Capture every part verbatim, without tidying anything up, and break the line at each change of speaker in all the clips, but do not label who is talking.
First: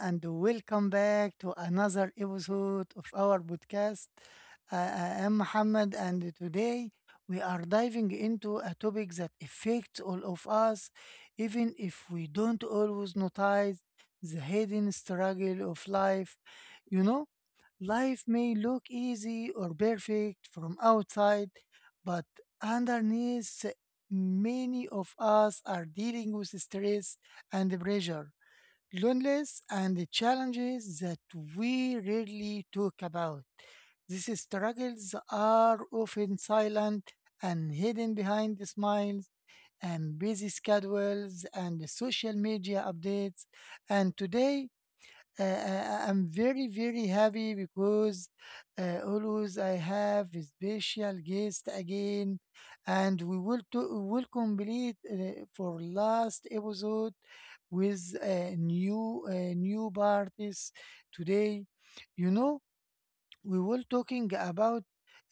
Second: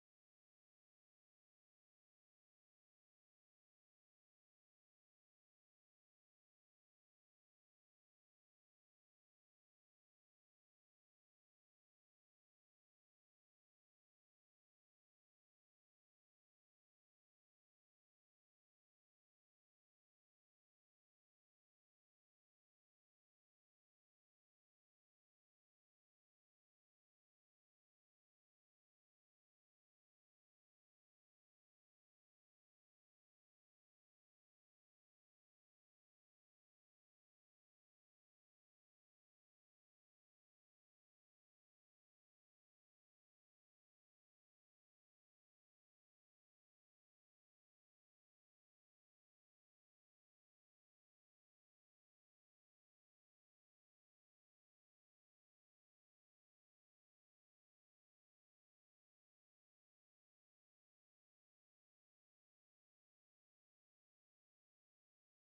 and welcome back to another episode of our podcast. I I am Muhammad, and today we are diving into a topic that affects all of us, even if we don't always notice the hidden struggle of life. You know, life may look easy or perfect from outside, but underneath, many of us are dealing with stress and pressure loneliness and the challenges that we rarely talk about. These struggles are often silent and hidden behind the smiles and busy schedules and the social media updates. And today uh, uh, I'm very, very happy because uh, always I have a special guest again, and we will to, will complete uh, for last episode with a new uh, new parties today. You know, we will talking about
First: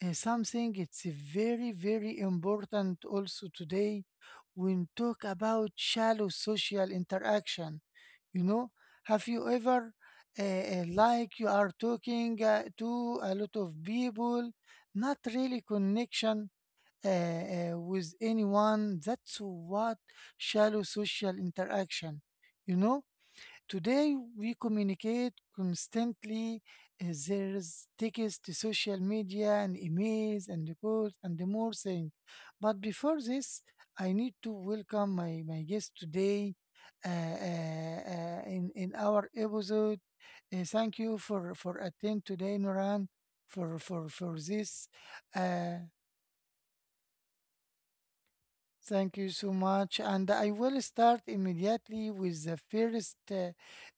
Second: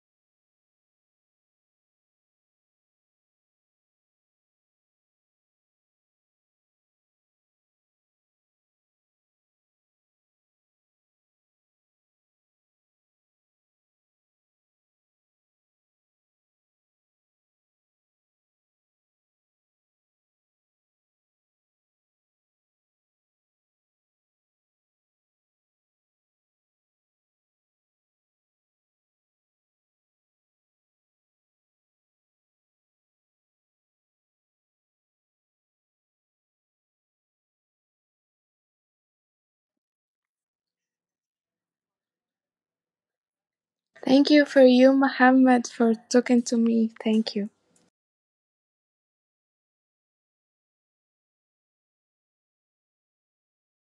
uh, something. It's very, very important also today. We talk about shallow social interaction, you know, have you ever, uh, uh, like you are talking uh, to a lot of people, not really connection uh, uh, with anyone? That's what shallow social interaction. You know, today, we communicate constantly. uh, There's text, social media, and emails, and calls, and the more things. But before this, I need to welcome my, my guest today uh, uh, uh, in, in our episode. Uh, thank you for, for attend today, Noran, for, for,
Thank
for
you for
this.
you, Mohammed,
Uh,
for talking to me. Thank you.
Thank you so much. And I will start immediately with the first uh,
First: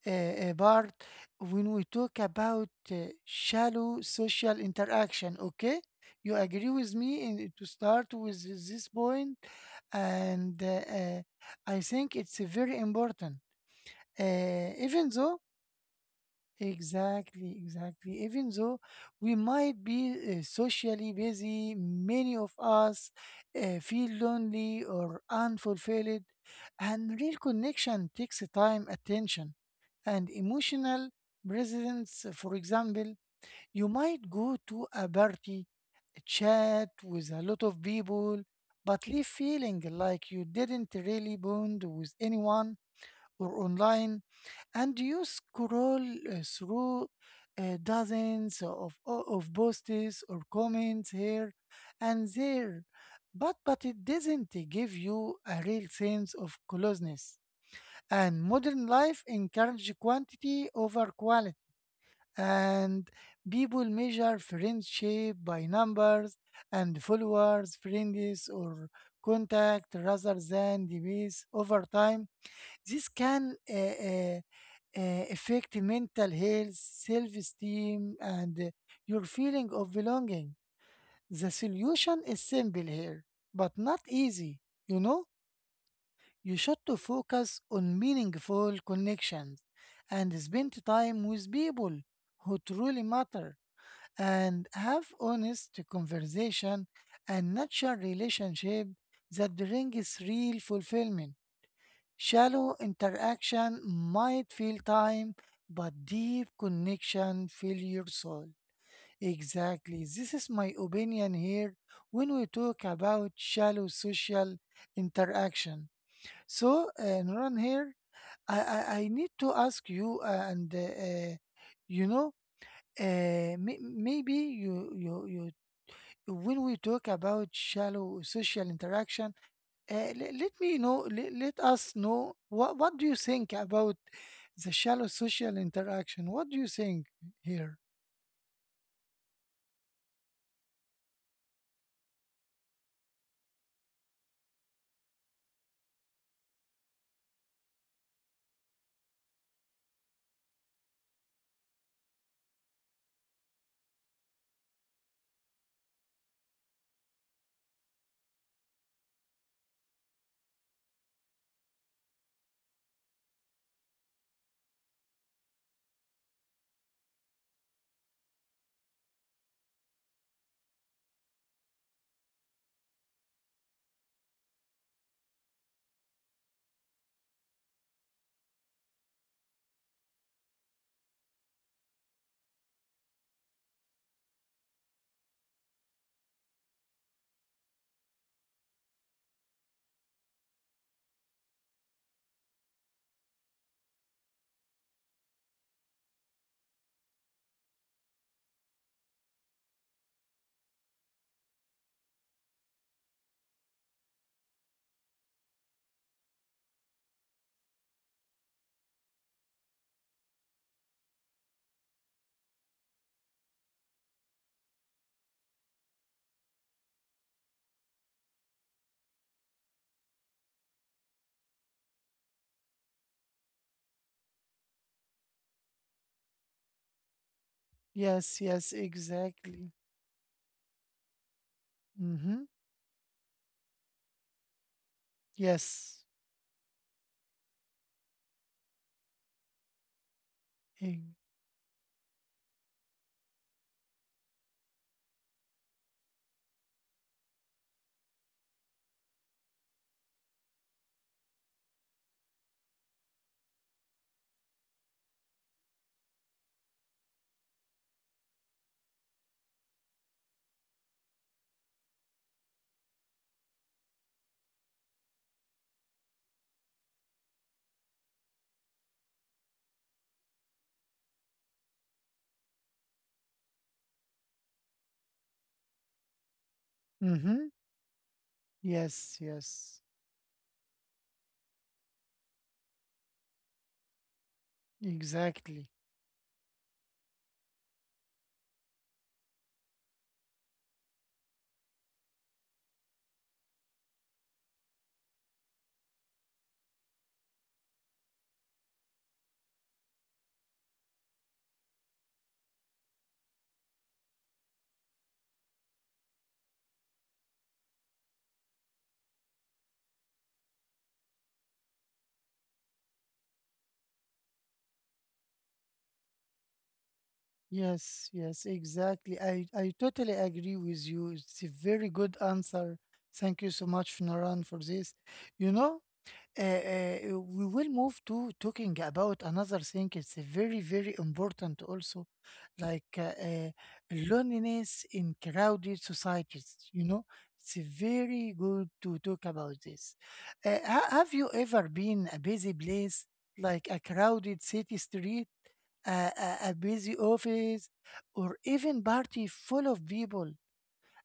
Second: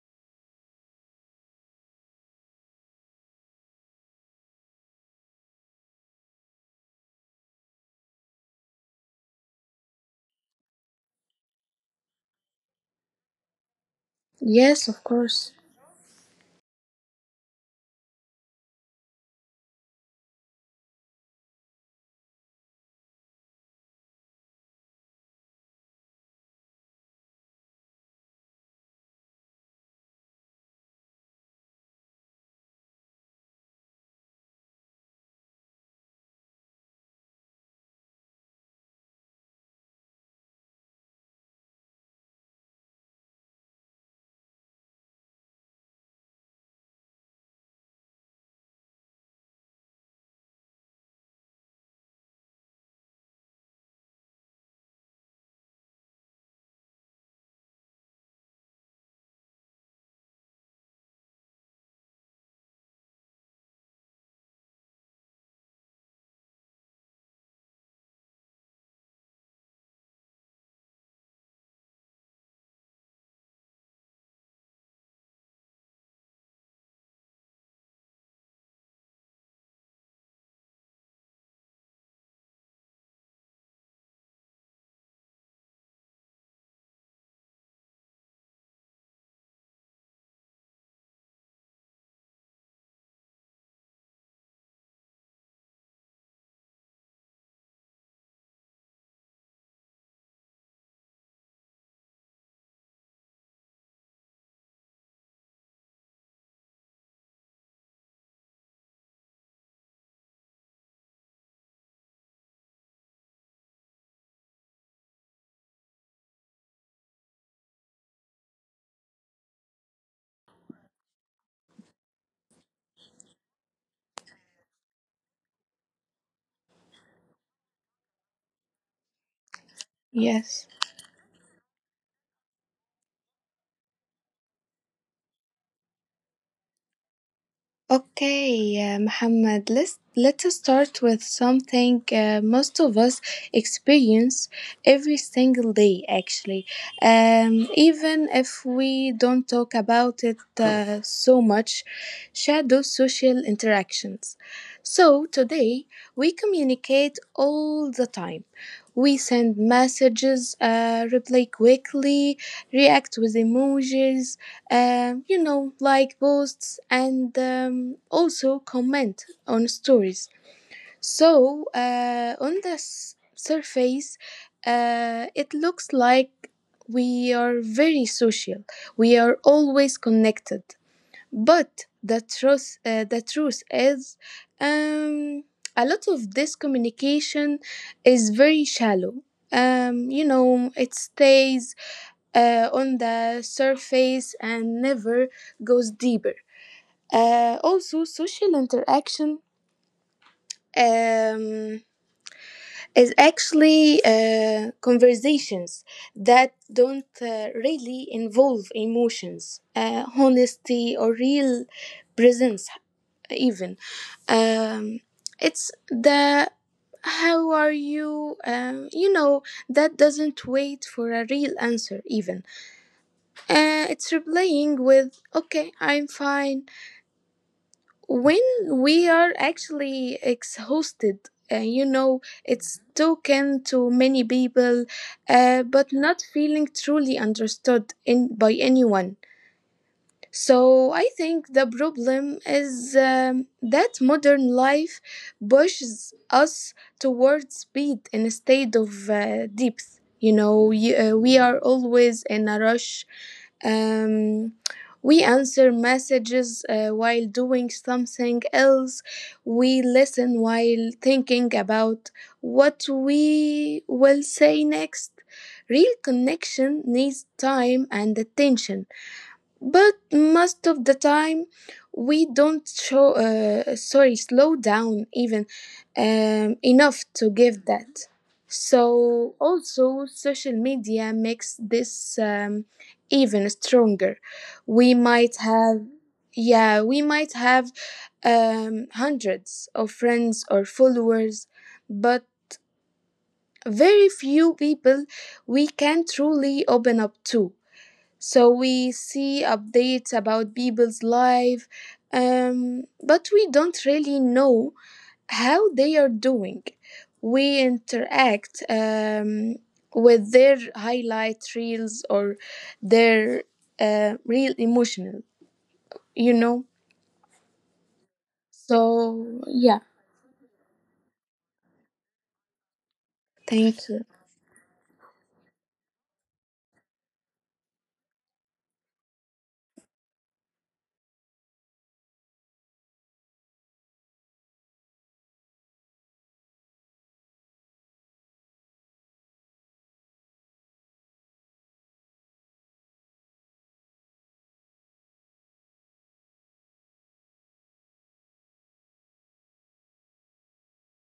uh, uh, part when we talk about uh, shallow social interaction. Okay? You agree with me in, to start with this point? And uh, uh, I think it's very important. Uh,
Yes, of
even though
course.
Exactly, exactly. Even though we might be uh, socially busy, many of us uh, feel lonely or unfulfilled, and real connection takes time, attention, and emotional presence. For example, you might go to a party, chat with a lot of people, but leave feeling like you didn't really bond with anyone or online, and you scroll uh, through uh, dozens of, o- of posts or comments here and there, but but it doesn't give you a real sense of closeness. And modern life encourages quantity over quality, and people measure friendship by numbers and followers, friends, or contact rather than the base over time. This can uh, uh, uh, affect mental health, self esteem, and uh, your feeling of belonging. The solution is simple here, but not easy. You know, you should to focus on meaningful connections and spend time with people who truly matter and have honest conversation and natural relationship that brings real fulfillment. Shallow interaction might fill time, but deep connection fill your soul. Exactly. This is my opinion here when we talk about shallow social interaction. So, uh, Nuran here, I, I, I need to ask you, uh, and uh, uh, you know, uh, may, maybe you, you, you, when we talk about shallow social interaction, uh, le- let
Yes.
me know, let, let us know what, what do you think about the shallow social interaction? What do you think here?
Okay, uh, Muhammad, let's let us start with something uh, most of us experience every single day, actually. Um, even if we don't talk about it uh, so much, shadow social interactions. So today we communicate all the time. We send messages, uh, reply quickly, react with emojis, um, you know, like posts and um, also comment on stories. So uh, on the s- surface, uh, it looks like we are very social. We are always connected. But the truth, uh, the truth is, um, a lot of this communication is very shallow. Um, you know, it stays uh, on the surface and never goes deeper. Uh, also, social interaction um, is actually uh, conversations that don't uh, really involve emotions, uh, honesty, or real presence, even. Um, it's the how are you, um, you know, that doesn't wait for a real answer, even. Uh, it's replying with, okay, I'm fine, when
Yes, yes,
we are
exactly.
actually exhausted. Uh, you know,
Mm-hmm.
it's token to many people, uh, but
Yes.
not feeling truly understood in, by anyone. So
e,
I think the problem is um, that modern life pushes us towards speed instead of uh, depth. You know, you, uh, we are always in a rush, um, we answer messages uh, while doing something else. We listen while thinking about what we will say next. Real connection needs time and attention, but most of the time we don't show uh, sorry, slow down even, um, enough to
Mm-hmm.
give that.
Yes,
So
yes,
also social media makes this um, even stronger. we might
exactly.
have yeah we might have um, hundreds of friends or followers, but very few people we can truly open up to. So we see updates about people's life, um, but we don't really know how they are doing. We interact um, with their highlight reels or their uh, real emotional, you know.
Yes, yes, exactly.
So
I, I
yeah,
totally agree with you. It's a very good answer. Thank you so
thank
much,
you.
Naran, for this. You know, uh, uh, uh, we will move to talking about another thing. It's very, very important also, like uh, uh, loneliness in crowded societies. You know, it's very good to talk about this. Uh, ha- have you ever been a busy place, like a crowded city street, a, a, a busy office, or even party full of people,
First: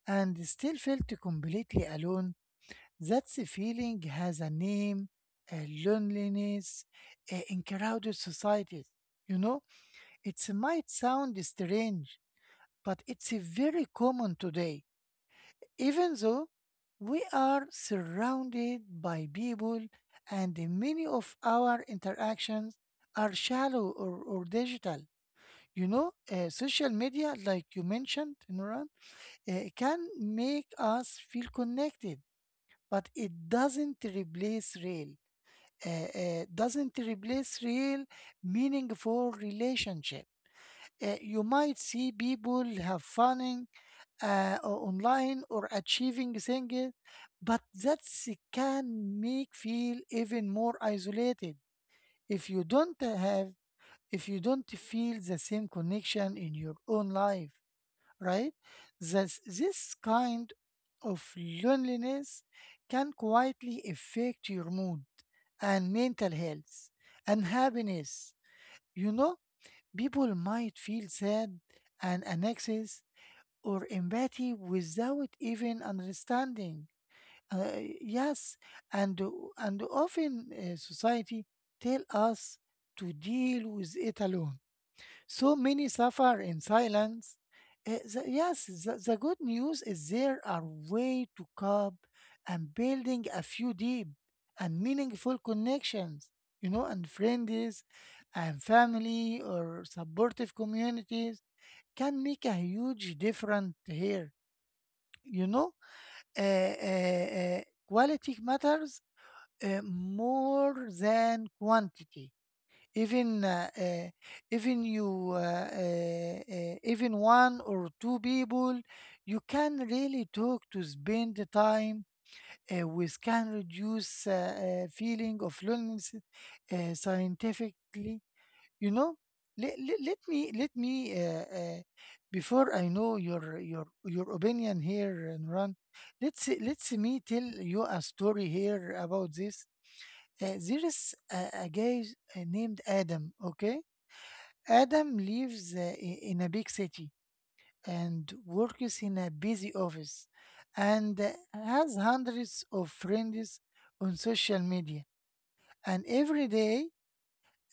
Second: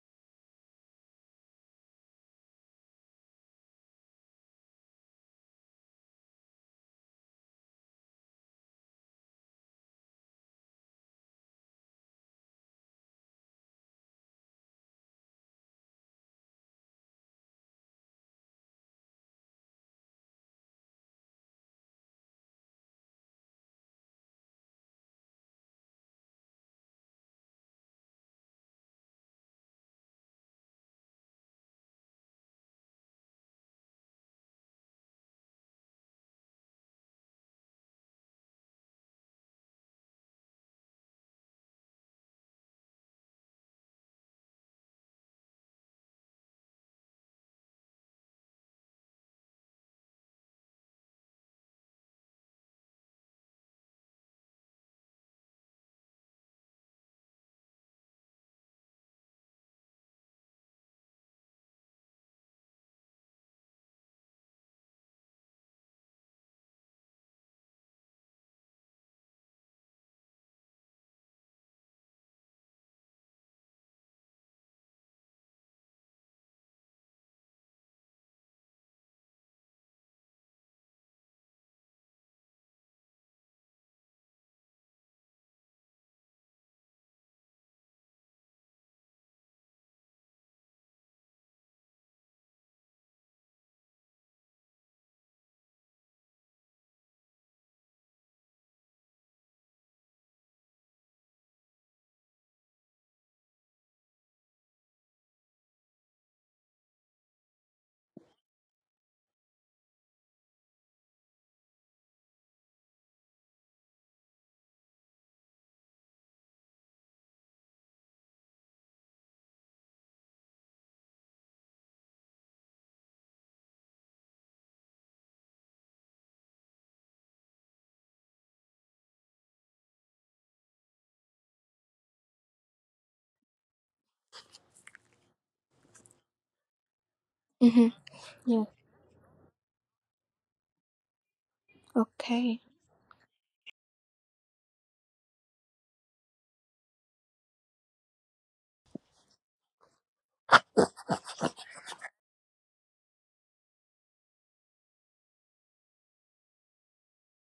and still felt completely alone? That feeling has a name, a loneliness uh, in crowded societies. You know, it might sound strange, but it's uh, very common today. Even though we are surrounded by people and many of our interactions are shallow or, or digital. You know, uh, social media, like you mentioned, Nuran, uh, can make us feel connected, but it doesn't replace real uh, uh, doesn't replace real meaningful relationship. Uh, you might see people have fun uh, o- online or achieving things, but that can make feel even more isolated if you don't have if you don't feel the same connection in your own life, right? This, this kind of loneliness can quietly affect your mood and mental health and happiness. You know, people might feel sad and anxious or empathy without even understanding. Uh, yes, and and often uh, society tell us to deal with it alone, so many suffer in silence. Uh, the- yes, the, the good news is there are way to cope and building a few deep and meaningful connections, you know, and friends and family or supportive communities can make a huge difference here. You know, uh, uh, uh, quality matters uh, more than quantity even uh, uh, even you uh, uh, uh, even one or two people you can really talk to spend the time uh, with can reduce uh, uh, feeling of loneliness uh, scientifically, you know, let, let, let me let me uh, uh, before I know your your your opinion here, and run let's let's me tell you a
Mhm.
story
Yeah.
here about this. Uh, there is a, a guy uh,
Okay.
named Adam, okay? Adam lives uh, i- in a big city and works in a busy office and uh, has hundreds of friends on social media. And every day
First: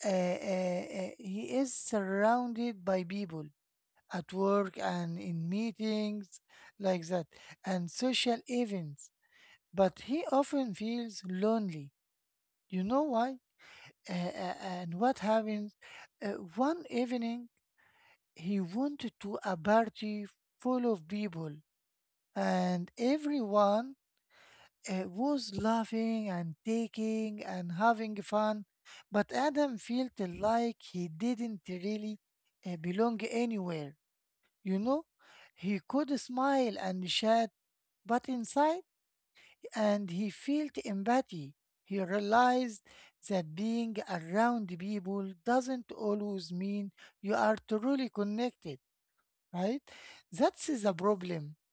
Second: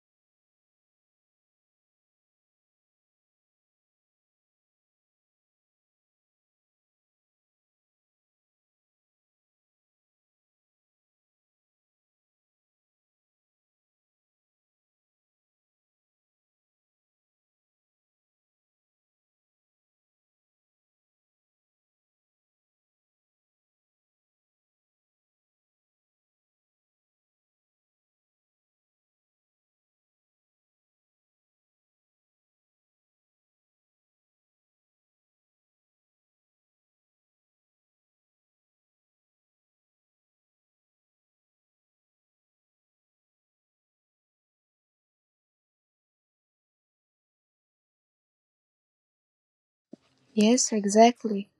uh, uh, uh, he is surrounded by people at work and in meetings like that and social events. But he often feels lonely. You know why? Uh, uh, and what happens? Uh, One evening, he wanted to a party full of people, and everyone uh, was laughing and taking and having fun. But Adam felt like he didn't really uh, belong anywhere. You know, he could smile and chat, but inside, and he felt empathy. He realized that being around people doesn't always mean you are truly connected, right? That is
Yes,
a problem
exactly.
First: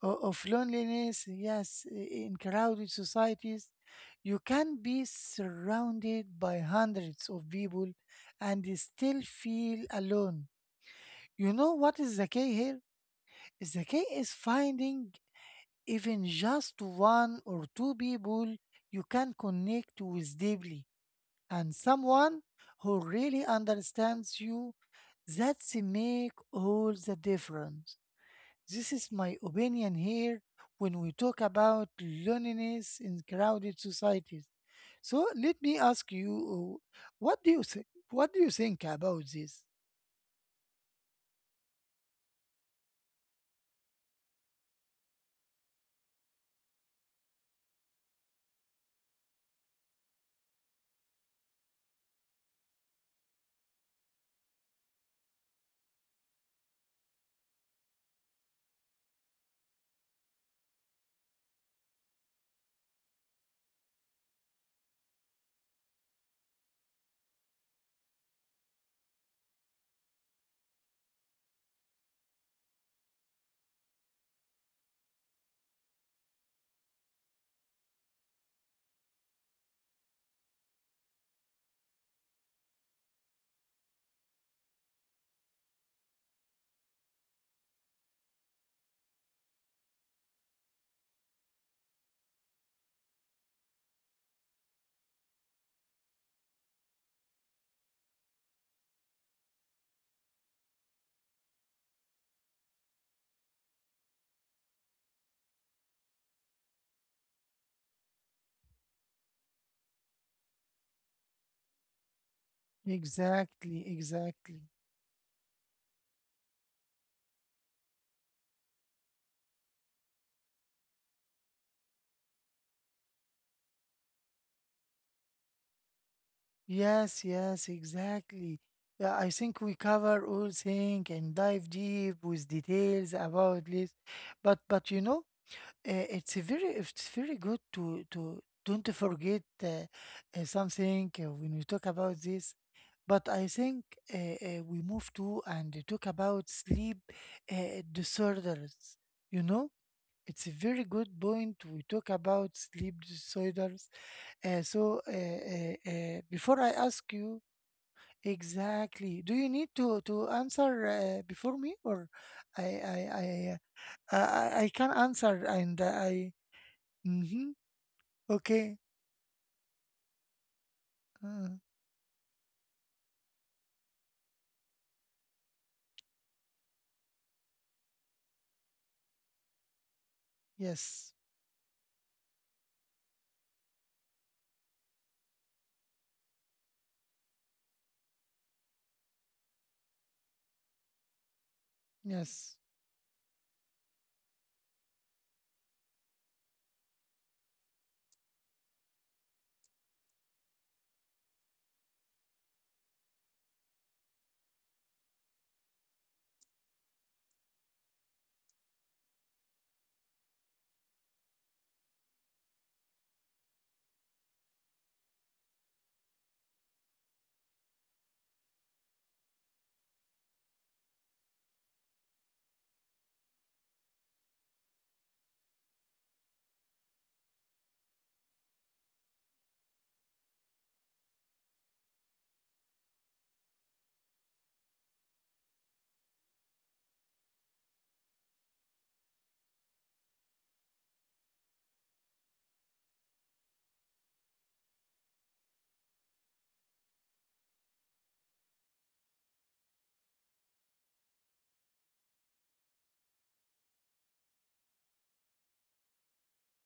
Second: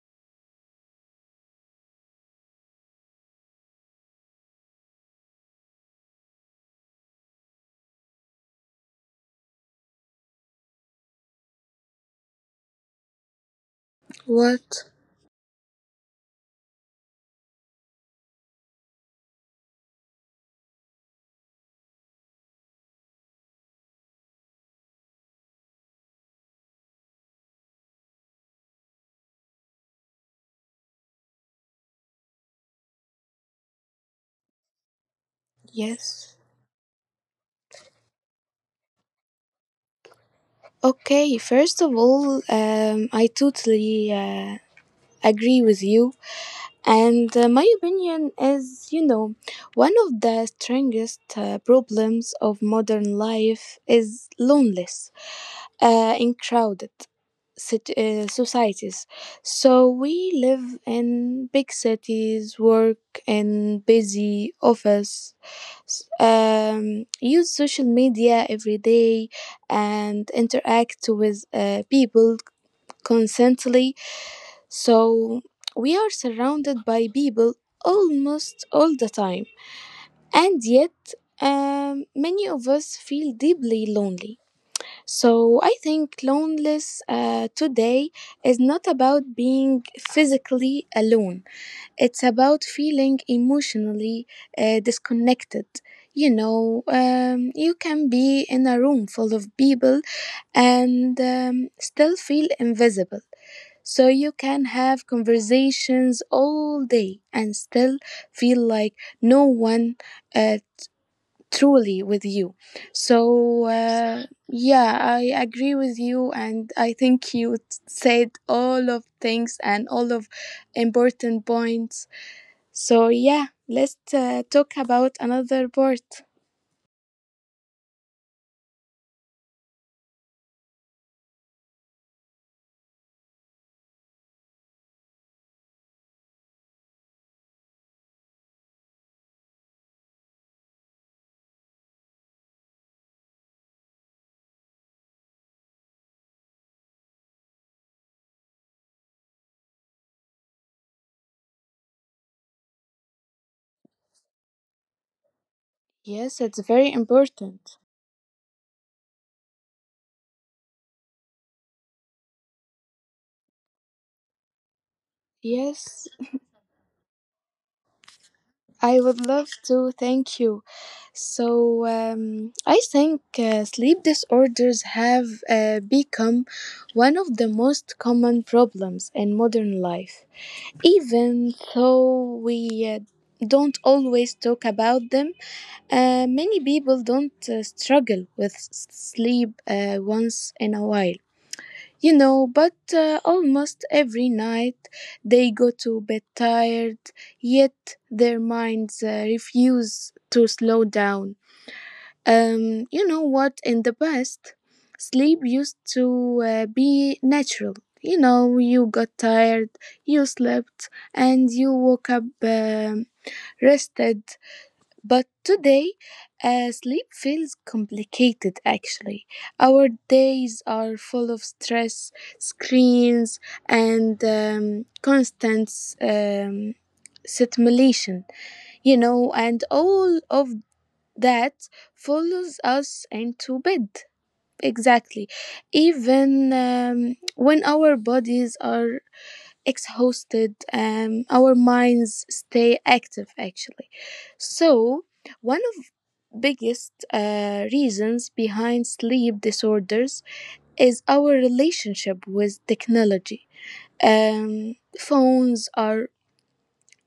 o- of loneliness. Yes, i- in crowded societies, you can be surrounded by hundreds of people and still feel alone. You know what is the key here? The key is
What?
finding even just one or two people you can connect with deeply and someone who really understands you. That's make all the difference. This is my opinion here when we talk about loneliness in crowded societies. So let me
Yes.
ask you, uh, what do you think? What do you think about this?
Okay, first of all, um, I totally uh, agree with you. And uh, my opinion is, you know, one of the strongest uh, problems of modern life is loneliness uh, in crowded cit- uh, societies. So we live in big cities, work in busy office, s- um, use social media every day, and interact with uh, people constantly. So we are surrounded by people almost all the time, and yet um, many of us feel deeply lonely. So I think loneliness uh, today is not about being physically alone. It's about feeling emotionally uh, disconnected. You know, um, you can be in a room full of people and um, still feel invisible. So you can have conversations all day and still feel like no one uh, truly with you. So uh,
Exactly,
yeah,
exactly.
I agree with you, and I think you said all of things and all of important points. So, yeah, let's uh, talk about another part.
Yes, yes, exactly. Yeah, I think we cover all things and dive deep with details about this. But but you know, Uh, it's a very it's very good to to don't forget uh, uh, something uh, when we talk about this, but I think uh, uh, we move to and talk about sleep uh, disorders, you know. It's a very good point we talk about sleep disorders. uh, so uh, uh,
Yes,
uh,
it's very
Before I ask you,
important.
exactly, do you need to to answer uh, before me or i i i uh, i, I I can answer
Yes,
and I Mhm.
I
Okay.
would love to. Thank you. So,
Uh,
um, I think uh, sleep disorders have uh, become one of the most common problems in modern life.
yes.
Even though we uh, don't always talk about them, uh, many people don't uh, struggle with s- sleep uh, once in a while. You know, but
Yes.
uh, almost every night they go to bed tired, yet their minds uh, refuse to slow down. Um, you know what? In the past, sleep used to uh, be natural. You know, you got tired, you slept, and you woke up um rested. But today, uh, sleep feels complicated actually. Our days are full of stress, screens, and um, constant um, stimulation, you know, and all of that follows us into bed. Exactly. Even um, when our bodies are exhausted, um, our minds stay active actually. So one of biggest uh, reasons behind sleep disorders is our relationship with technology. Um, phones are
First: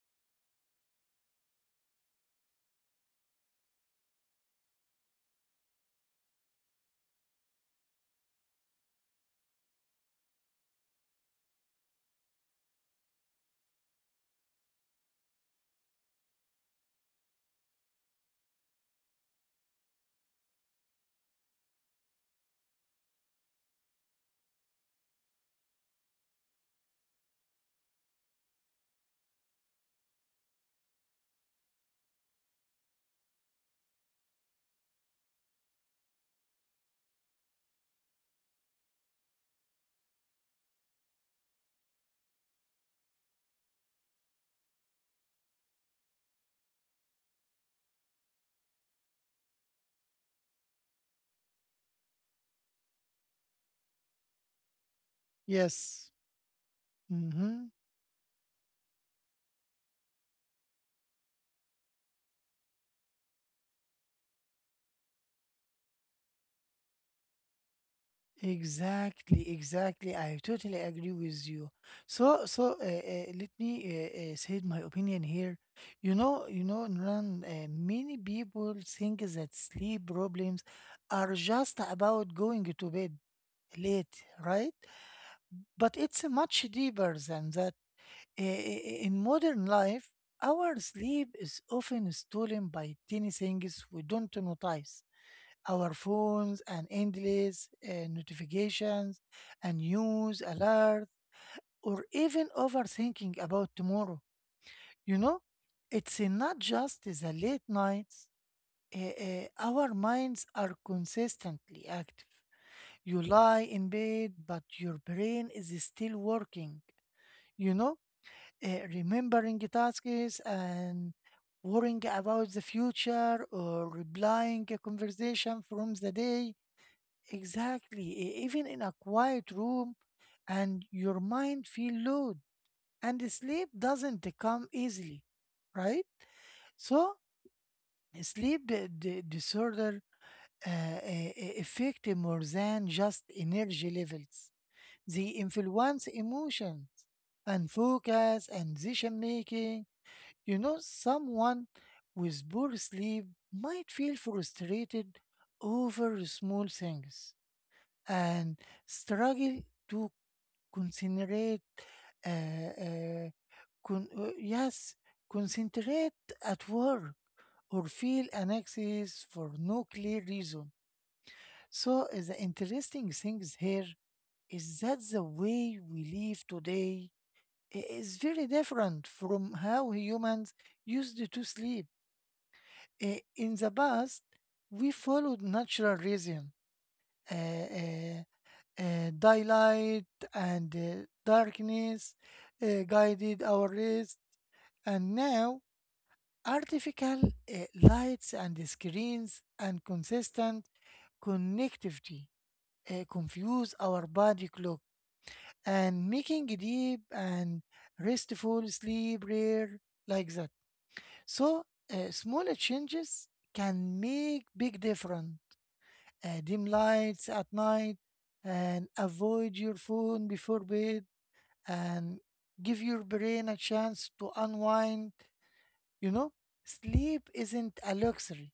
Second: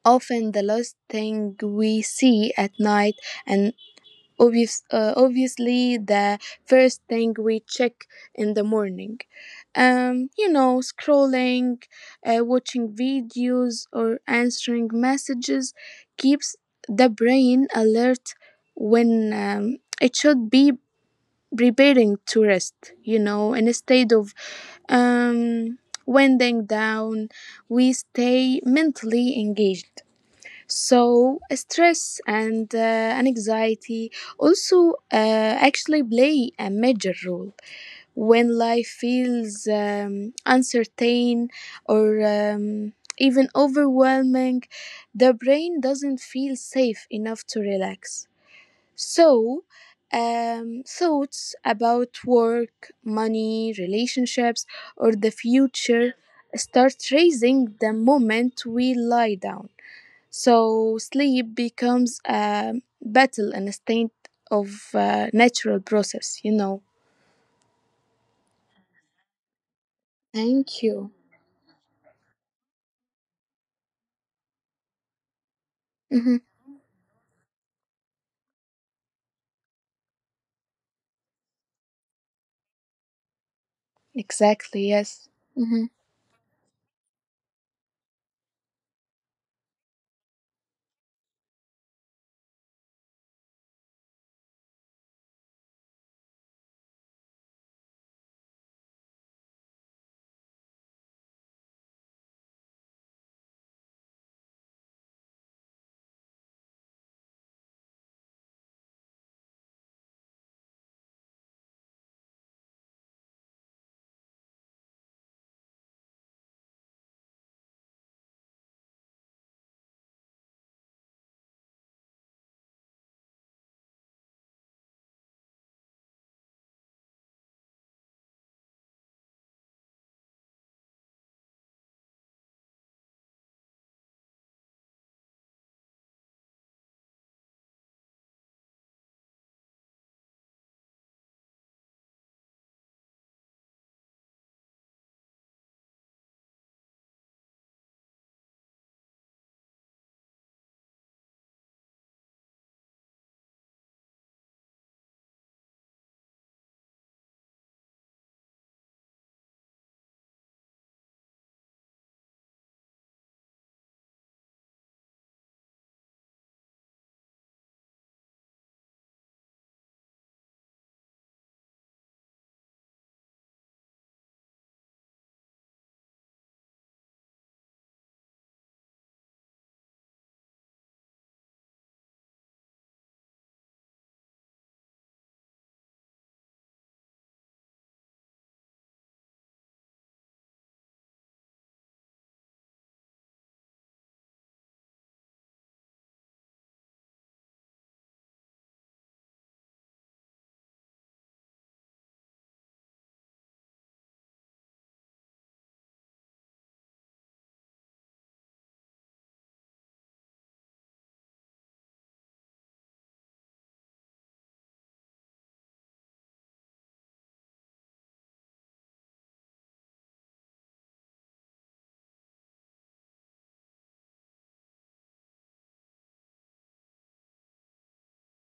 often the last thing we see at night, and Obvious, uh, obviously, the first thing we check in the morning. Um, you know, scrolling, uh, watching videos, or answering messages keeps the brain alert when um, it should be preparing to rest. You know, instead of um, winding down, we stay mentally engaged. So stress and uh, anxiety also uh, actually play a major role when life feels um, uncertain or um, even overwhelming. The brain doesn't feel safe enough to relax. So um, thoughts about work, money, relationships, or the
Yes.
future start raising
Mm-hmm.
the moment we lie down. So sleep becomes a battle and a state of uh, natural process, you know.
Exactly. Exactly. I totally
Thank
agree
you.
with you. So, so uh, uh, let me uh, uh, say my opinion here. You
Hmm.
know, you know, Nran, uh, many people think that sleep problems are just about going to bed late, right?
Exactly, yes. Mm-hmm.
But it's much deeper than that. I- i- In modern life, our sleep is often stolen by tiny things we don't notice. Our phones and endless uh, notifications and news alerts, or even overthinking about tomorrow. You know, it's not just the late nights. Uh, uh, our minds are consistently active. You lie in bed, but your brain is still working. You know, uh, remembering the tasks and worrying about the future or replying a conversation from the day. Exactly, e- even in a quiet room, and your mind feel load, and the sleep doesn't come easily, right? So sleep di- di- disorder uh, a- a- affect more than just energy levels. They influence emotions and focus and decision making. You know, someone with poor sleep might feel frustrated over small things and struggle to concentrate. Uh, uh, con- uh, yes, concentrate at work or feel anxious for no clear reason. So uh, the interesting things here is that the way we live today i- is very different from how humans used to sleep. Uh, in the past, we followed natural rhythm, uh, uh, uh, daylight and uh, darkness uh, guided our rest, and now artificial uh, lights and screens and consistent connectivity uh, confuse our body clock and making deep and restful sleep rare like that. So uh, small changes can make big difference. Uh, dim lights at night, and avoid your phone before bed, and give your brain a chance to unwind. You know, sleep isn't a luxury,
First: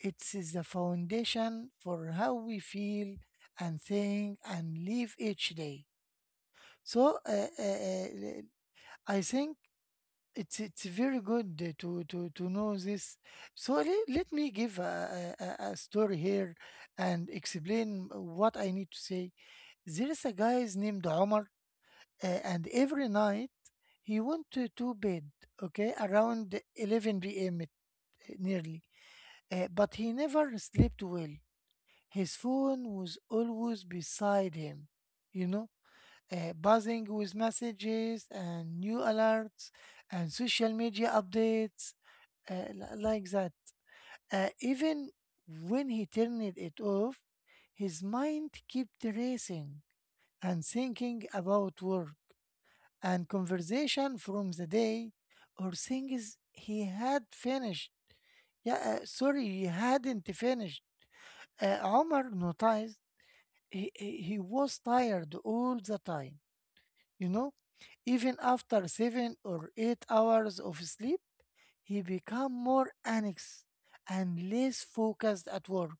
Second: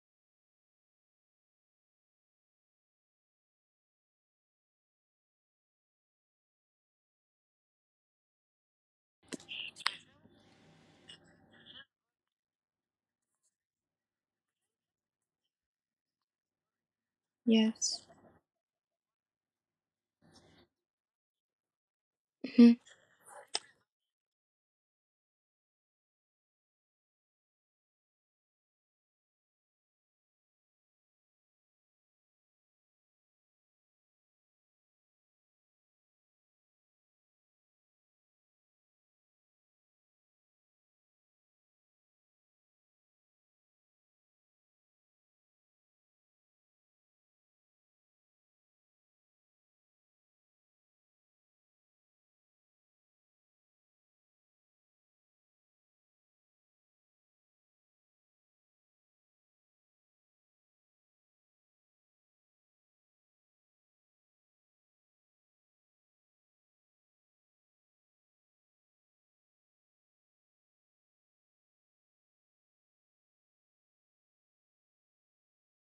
it is the foundation for how we feel and think and live each day. So, uh, uh, uh, I think it's it's very good uh, to to to know this. So let, let me give a, a, a a story here and
Yes.
explain what I need to say. There is a guy named Omar, uh, and
Hmm.
every night he went to, to bed, okay, around eleven p m it- nearly, uh, but he never slept well. His phone was always beside him, you know, uh, buzzing with messages and new alerts and social media updates uh, li- like that. Uh, even when he turned it off, his mind kept racing and thinking about work and conversation from the day or things he had finished. Yeah, uh, sorry, he hadn't finished. Uh, Omar noticed he, he he was tired all the time, you know? Even after seven or eight hours of sleep, he became more anxious and less focused at work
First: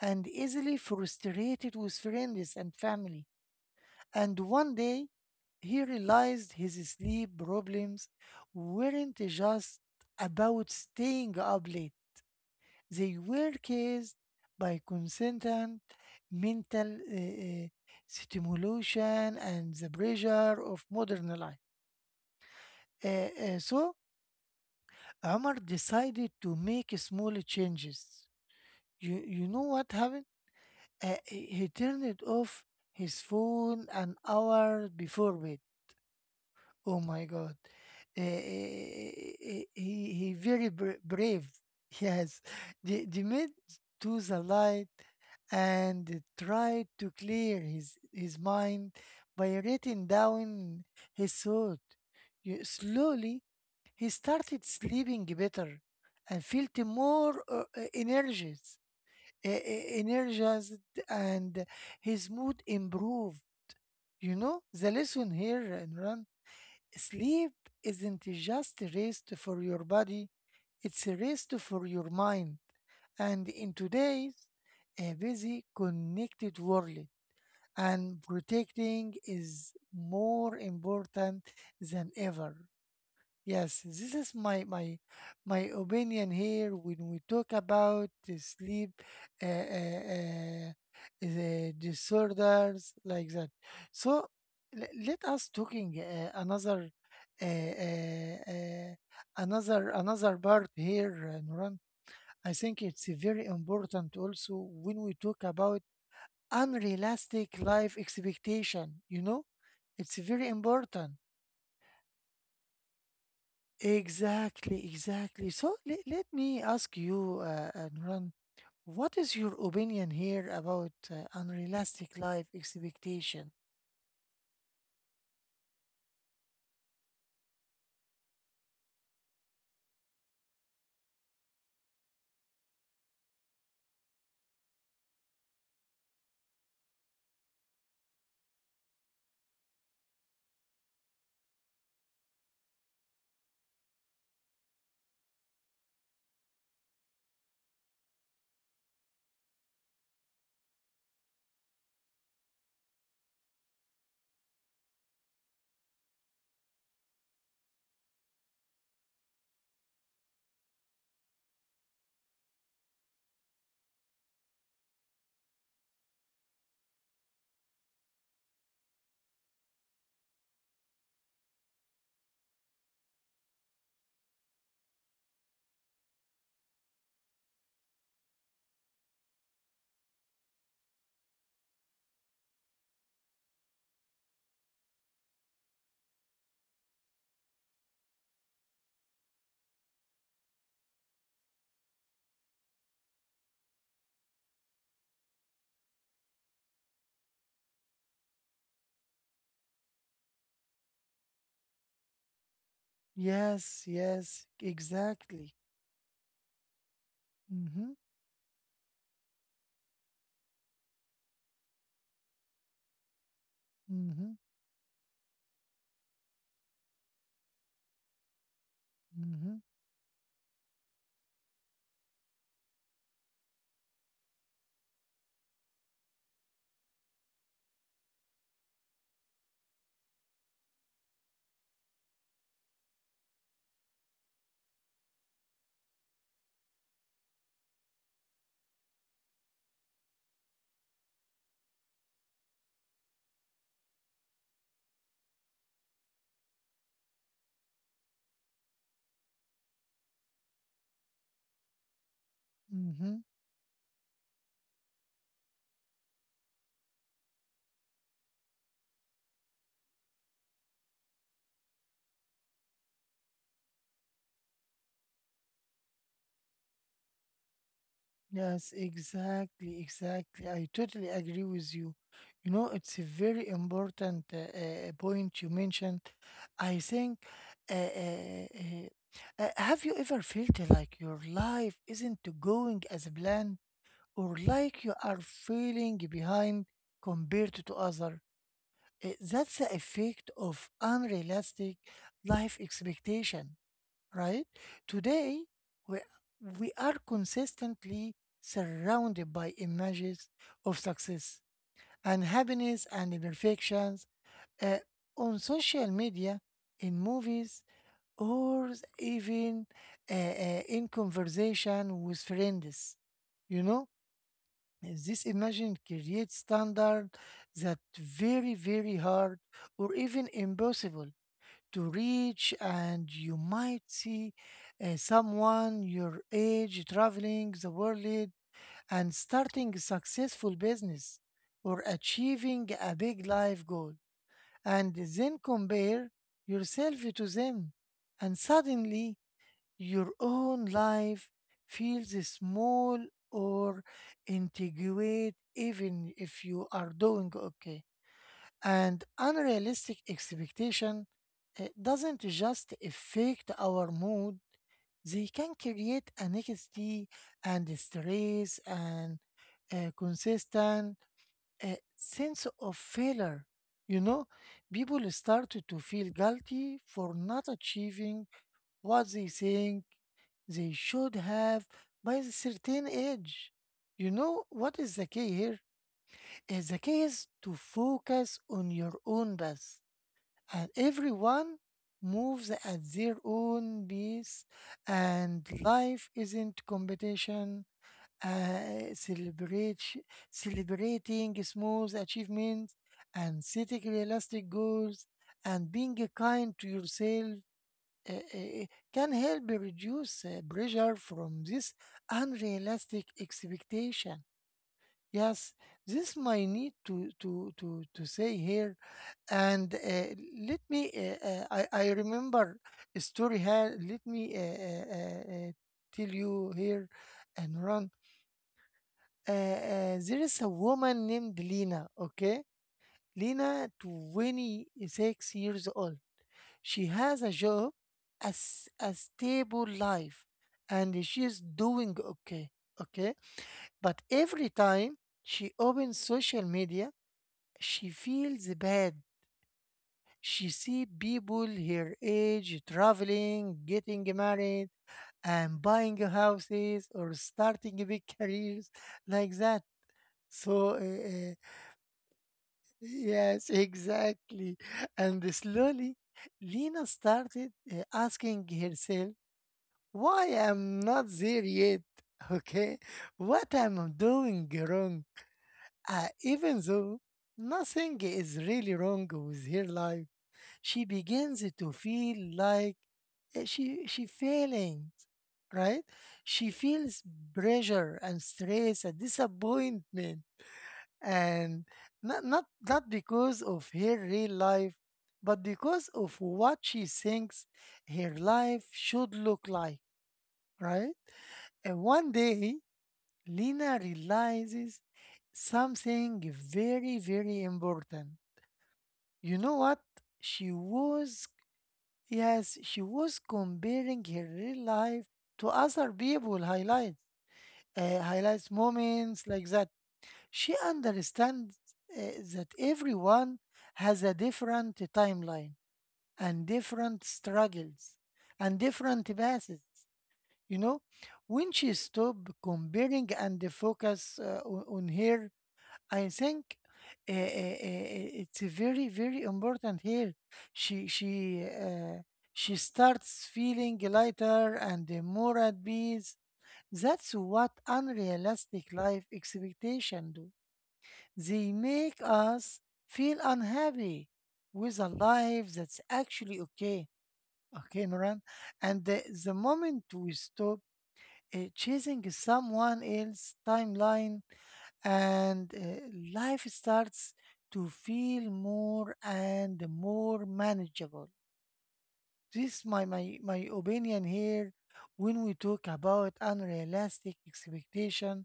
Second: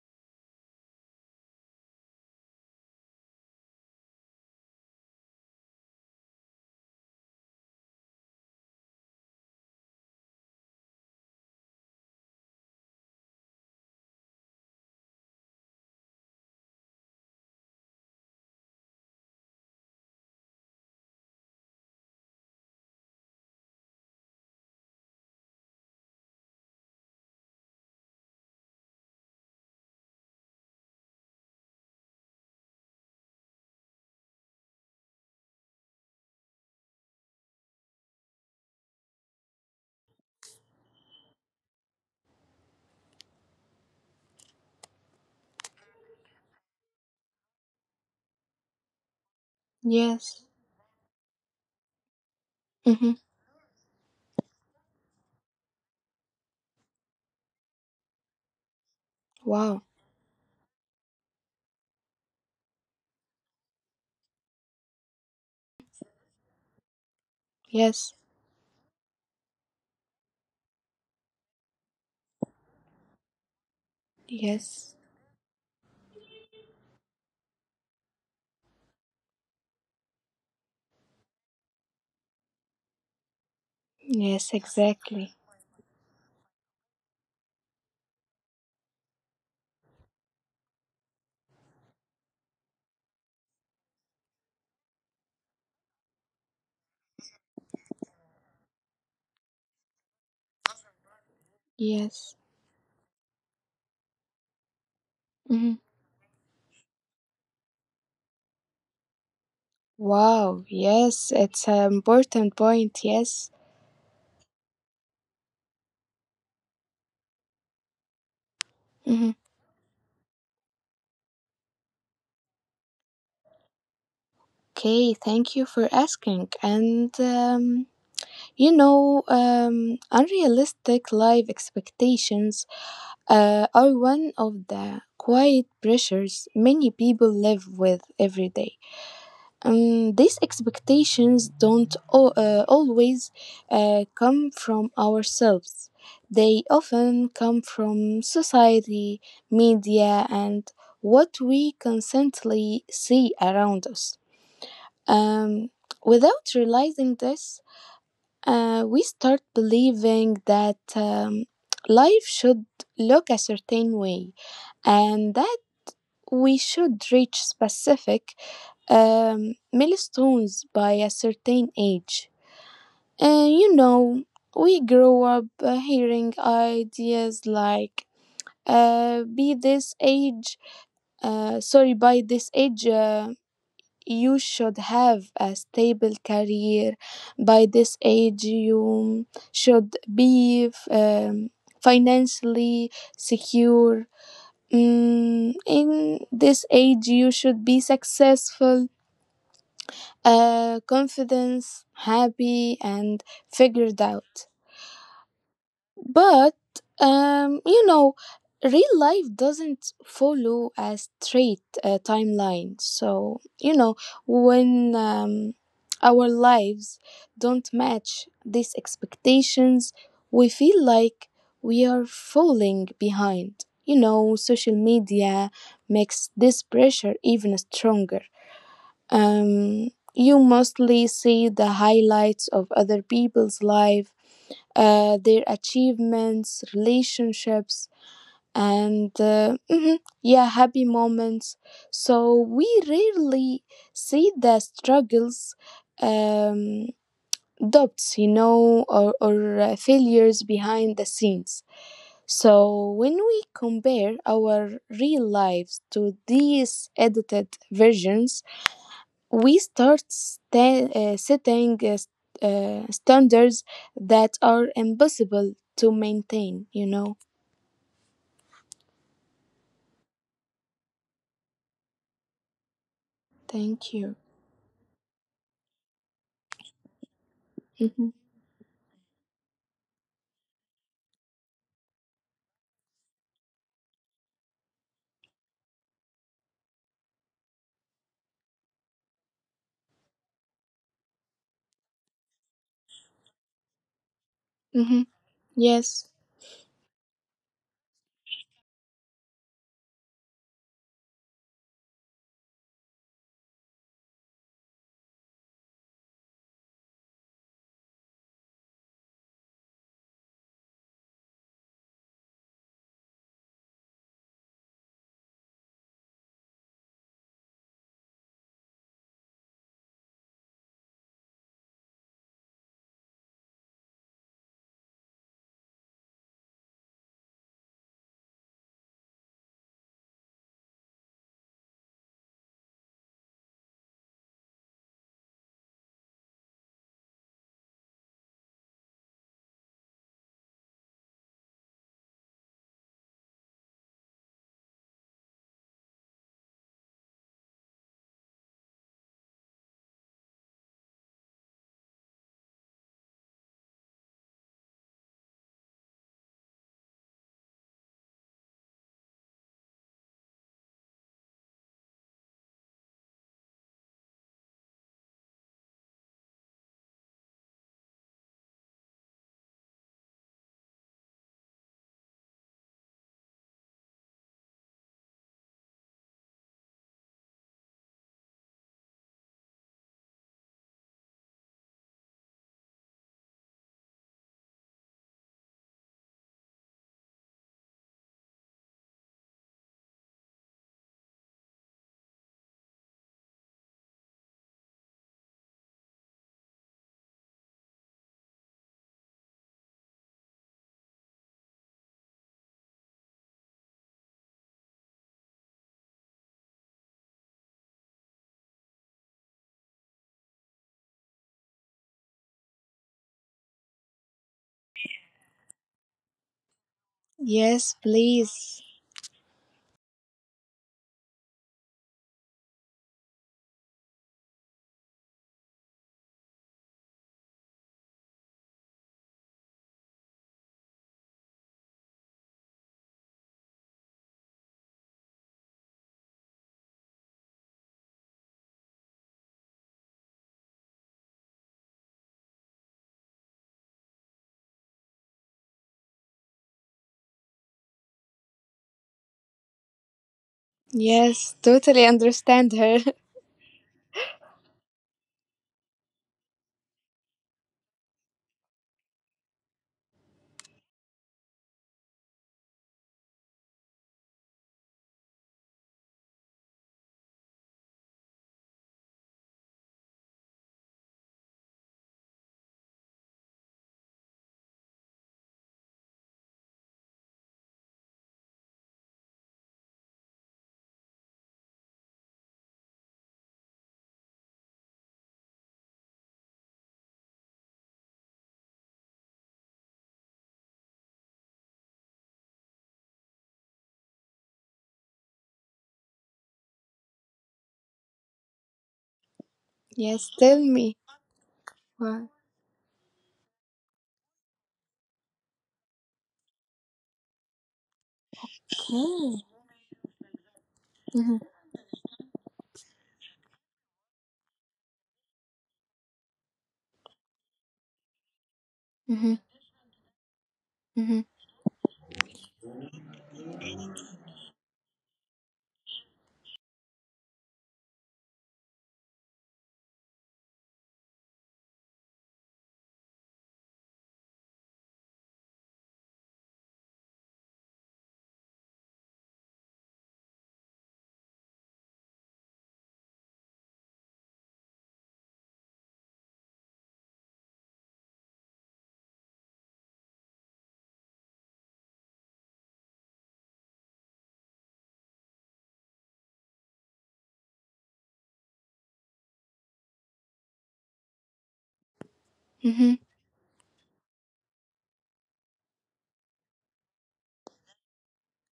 and easily frustrated with friends and family. And one day, he realized his sleep problems weren't just about staying up late, they were caused by constant mental uh, uh, stimulation and the pressure of modern life. Uh, uh, so, Omar decided to make small changes. You, you know what happened? Uh, he he turned off his phone an hour before bed. Oh my God. Eh, eh, eh, eh, he, he very bra- brave. Yes. They, they made to the light and tried to clear his, his mind by writing
Yes.
down his thought. Y-
Hmm.
Slowly, he started sleeping better and felt more uh, uh, energies, eh, eh,
Wow.
energized, and his mood improved. You know, the lesson here, Imran. Sleep
Yes.
isn't just rest for your body, it's a rest for your mind. And in today's
Yes.
uh, busy, connected world, and protecting is more important than ever. Yes, this is
Yes,
my my
exactly.
my opinion here when we talk about the sleep uh, uh, uh, the disorders like that. So le- let us talking uh, another uh, uh, uh, another another part here, uh, Nuran.
Yes.
I think it's very important also when we talk
Hmm.
about unrealistic life expectation. You know, it's very
Wow.
important.
Yes, it's an important point. Yes.
Exactly, exactly. So let, let me ask you, uh, uh, Nuran, what
Hmm.
is your opinion here about uh, unrealistic life expectation?
Okay, thank you for asking. And um, you know, um, unrealistic life expectations uh, are one of the quiet pressures many people live with every day. Um, these expectations don't al- uh, always uh, come from ourselves, they often come from society, media, and what we constantly see around us. Um, Without realizing this, uh, we start believing that um, life should look a certain way and that we should reach specific um, milestones by a certain age. And you know, we grow up uh, hearing ideas like uh, be this age, uh, sorry, by this age. Uh, you should have a stable career, by this age you should be f- um, financially secure. Mm, in this age you should be successful, uh, confident, happy, and figured
Yes,
out.
yes, exactly.
But, um, you know,
Mm-hmm,
real life doesn't follow a straight uh, timeline. So, you know,
mm-hmm,
when um, our lives don't match these
mm-hmm,
expectations, we feel like we are falling behind. You know, social media makes this pressure even stronger. Um, you mostly see the highlights of other people's life, uh, their achievements, relationships, and uh, mhm, yeah, happy moments. So we rarely see the struggles, um, doubts, you know, or, or uh, failures behind the scenes. So when we
mm-hmm.
compare our real lives to these edited versions, we start sta- uh, setting uh, s- uh, standards that are impossible to maintain, you know.
Yes, exactly, exactly. I totally agree with you. You know, it's a very
Thank you.
important uh, uh, point you mentioned. I think, uh,
Mm-hmm.
uh, uh, uh, have you ever felt like your life isn't going as planned or like you are feeling behind compared to other? Uh, that's the effect of unrealistic life expectation, right?
Mm-hmm.
Today,
Yes.
we, we are consistently surrounded by images of success and happiness and imperfections uh, on social media, in movies, or even uh, uh, in conversation with friends. You know, this imagine creates standard that very, very hard or even impossible to reach, and you might see uh, someone your age traveling the world and starting a successful business or achieving a big life goal, and then compare yourself to them, and suddenly your own life feels small or inadequate, even if you are doing okay. And unrealistic expectation uh, doesn't just affect our mood, they can create anxiety and stress and a consistent uh, sense of failure. You know, people start to feel guilty for not achieving what they think they should have by a certain age. You know what is the key here? Is the key is to focus on your own path, and everyone moves at their own pace, and life isn't competition. Uh, celebrate Celebrating small achievements and setting realistic goals and being kind to yourself uh, uh, can help reduce uh, pressure from this unrealistic expectation. Yes, this my need to to to to say here, and uh, let me. Uh, uh, I I remember a story here. Let me uh, uh, uh, uh, tell you here,
Yes,
and run.
please.
Uh, uh, there is a woman named Lena. Okay, Lena, twenty six years old. She has a job, as a stable life, and she is doing okay. Okay, but every time she opens social media she feels bad. She see people her age traveling, getting married, and buying houses or starting big careers like that. So, uh,
Yes,
uh,
totally understand her.
yes, exactly. And slowly, Lena started uh, asking herself, why I'm not there yet? Okay, what I'm doing wrong? Uh, even though nothing is really wrong with her life, she begins to feel like uh, she she failing, right? She feels pressure and stress and disappointment, and not not not because of her real life, but because of what she thinks her life should look like, right? And one day, Lena realizes something very very important. You know what?
Yes,
She
tell me.
was.
Okay.
Yes, she was comparing her real life to other people highlights, uh, highlights moments like that. She
Mm-hmm.
understands uh, that everyone has a different timeline and different struggles and
Mm-hmm.
different paths. You know,
Mm-hmm.
when she stopped comparing and focus uh, on on her, I think uh, uh, uh, it's very very important here. She she uh, she starts feeling lighter and uh, more at peace. That's what unrealistic life expectation do. They make us feel unhappy with a life that's actually okay. Okay, Noran. And the, the moment we stop uh, chasing someone else's timeline and uh, life starts to feel more and more manageable. This
Mm-hmm.
my, my, my opinion here when we talk about unrealistic expectation.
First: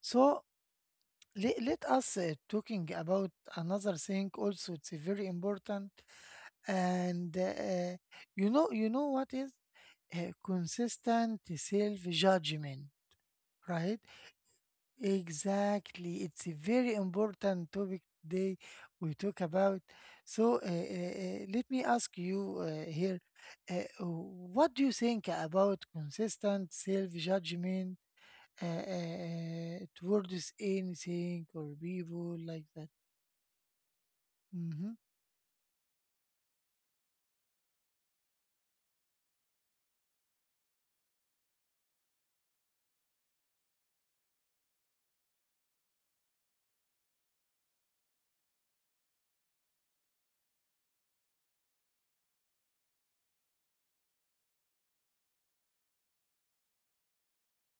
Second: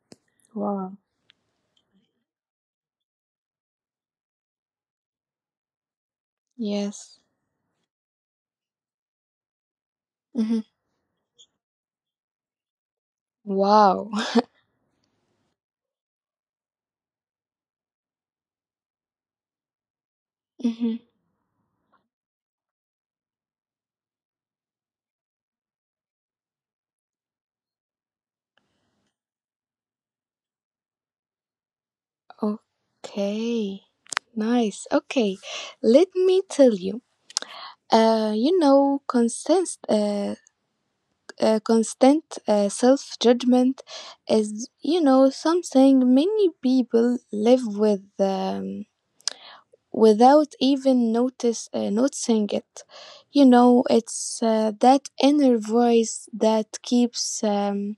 So
Wow.
let, let us uh, talking about another thing also it's very important,
Yes.
and uh, you know, you know what is uh,
Mm-hmm.
consistent self judgment, right?
Wow.
Exactly. It's a very important topic today we talk about. So, uh, uh,
Mm-hmm.
uh, let me ask you uh, here, uh, what do you think about consistent self-judgment uh, uh, towards anything or people like that?
Okay. Nice.
Mm-hmm.
Okay. Let me tell you. Uh, you know, constant, uh, uh, constant uh, self judgment is, you know, something many people live with um, without even notice uh, noticing it. You know, it's uh, that inner voice that keeps um,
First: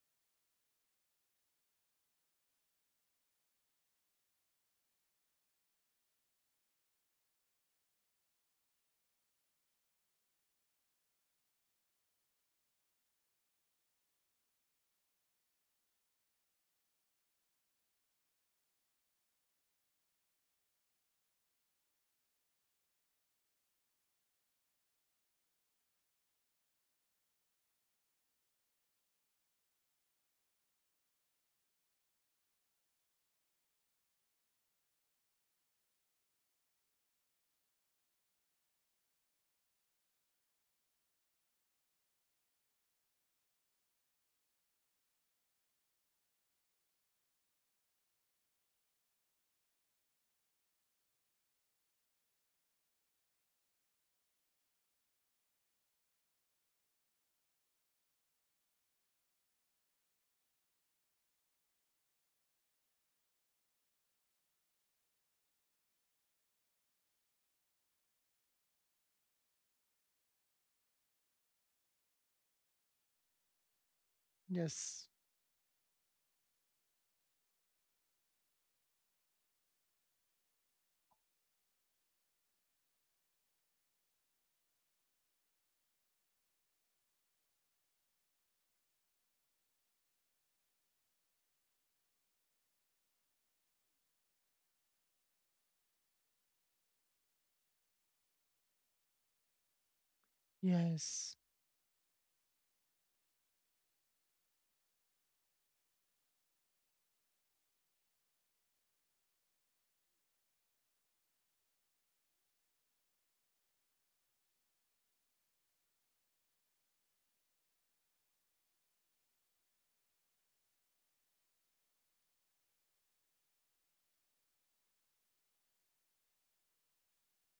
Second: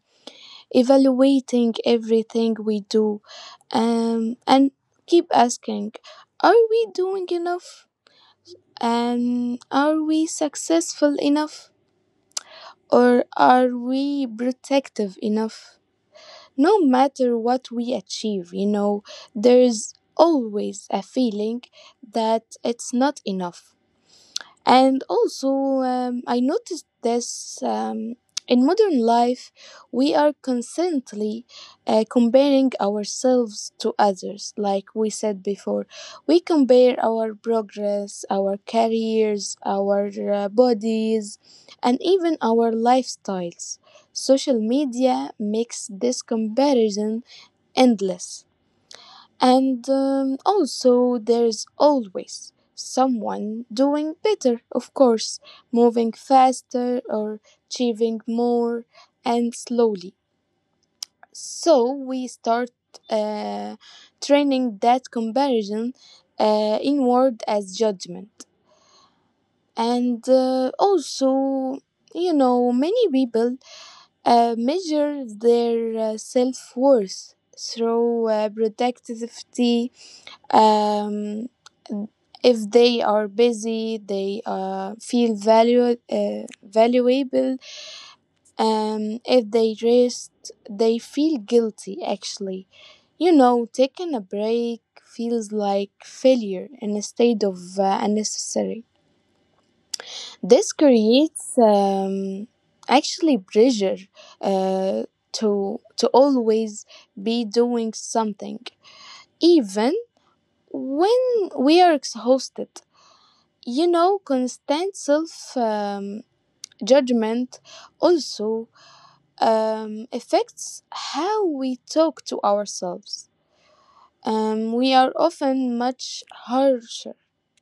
evaluating everything we do, um, and keep asking, "Are we doing enough? And are we successful enough?" Or are we protective enough? No matter what we achieve, you know, there's always a feeling that it's not enough. And also, um, I noticed this um, in modern life, we are constantly uh, comparing ourselves to others. Like we said before, we compare our progress, our careers, our uh, bodies, and even our lifestyles. Social media makes this comparison endless. And um, also, there's always someone doing better, of course, moving faster or achieving more and slowly. So, we start uh, training that comparison uh, inward as judgment. And uh, also, you know, many people uh,
Yes.
measure their uh, self worth through uh, productivity. um, if they are busy they uh, feel value, uh, valuable. Um, if they rest they feel guilty actually. You know, taking a break feels like failure instead of uh, unnecessary. This
Yes.
creates um, actually pressure uh, to to always be doing something even when we are exhausted. You know, constant self um, judgment also um, affects how we talk to ourselves. Um, we are often much harsher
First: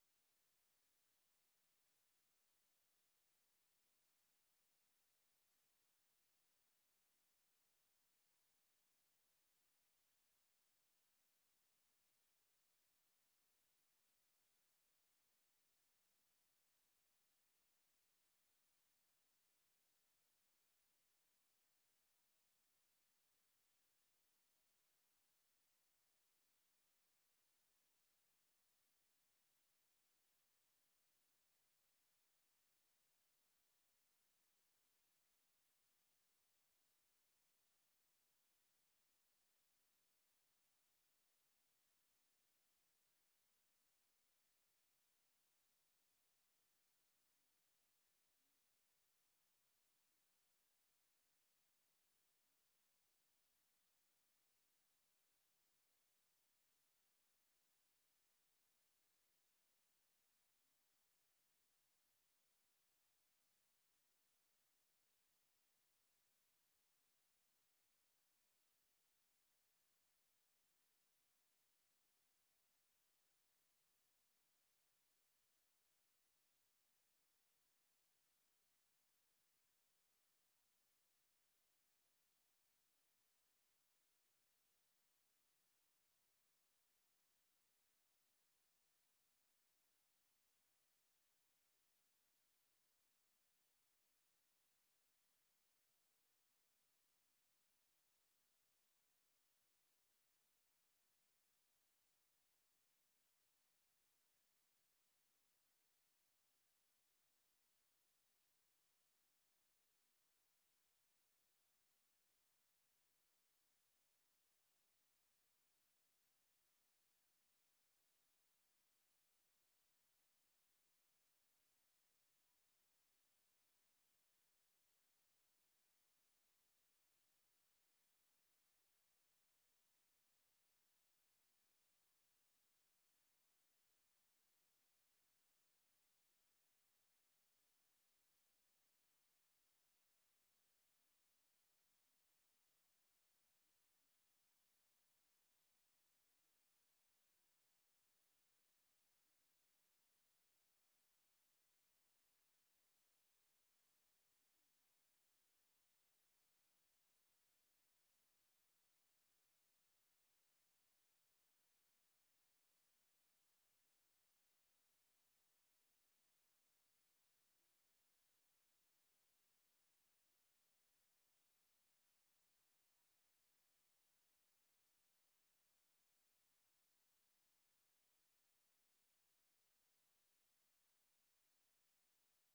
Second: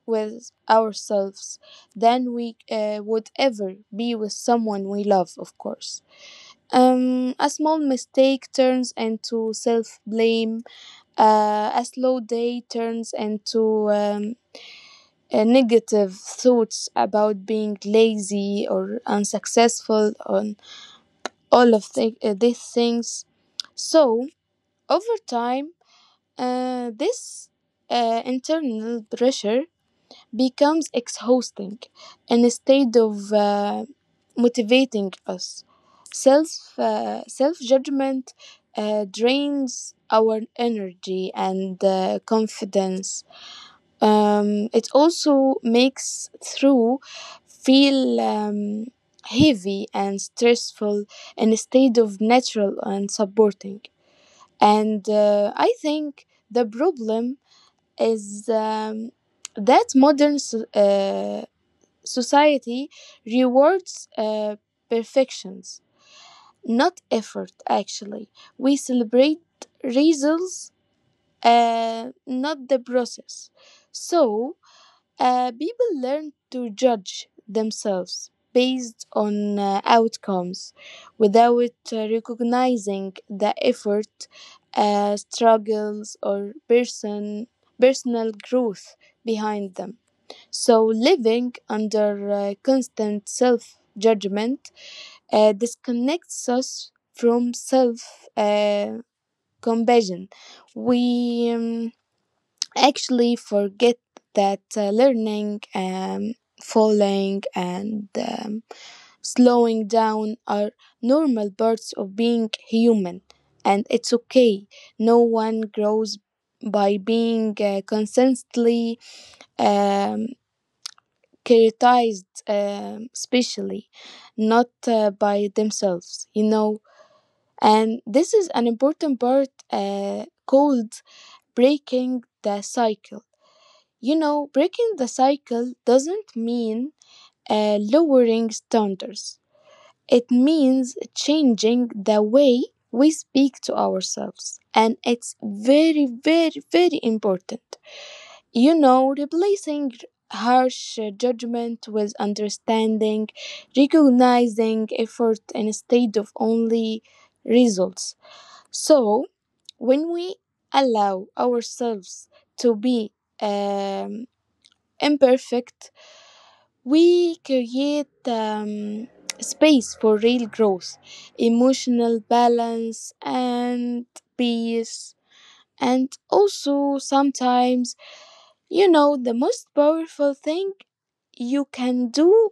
with ourselves than we uh, would ever be with someone we love, of course. Um, a small mistake turns into self blame, uh, a slow day turns into um, uh, negative thoughts about being lazy or unsuccessful on all of the, uh, these things. So over time uh, this uh, internal pressure becomes exhausting instead of uh, motivating us. Self uh, self judgment uh, drains our energy and uh, confidence. Um, it also makes through feel um, heavy and stressful instead of natural and supporting. And uh, I think the problem is um, that modern so- uh, society rewards uh, perfections, not effort, actually. We celebrate results, uh, not the process. So, uh, people learn to judge themselves based on uh, outcomes without uh, recognizing the effort, uh, struggles, or person, personal growth behind them. So, living under uh, constant self judgment uh, disconnects us from self uh, compassion. We um, actually forget that uh, learning, um, falling, and um, slowing down are normal parts of being human. And it's okay. No one grows by being uh, constantly um, criticized, um, especially not uh, by themselves, you know. And this is an important part uh, called breaking the cycle. You know, breaking the cycle doesn't mean uh, lowering standards. It means changing the way we speak to ourselves. And it's very, very, very important. You know, replacing harsh judgment with understanding, recognizing effort instead of only results. So, when we allow ourselves to be um, imperfect, we create um, space for real growth, emotional balance, and peace. And also, sometimes, you know, the most powerful thing you can do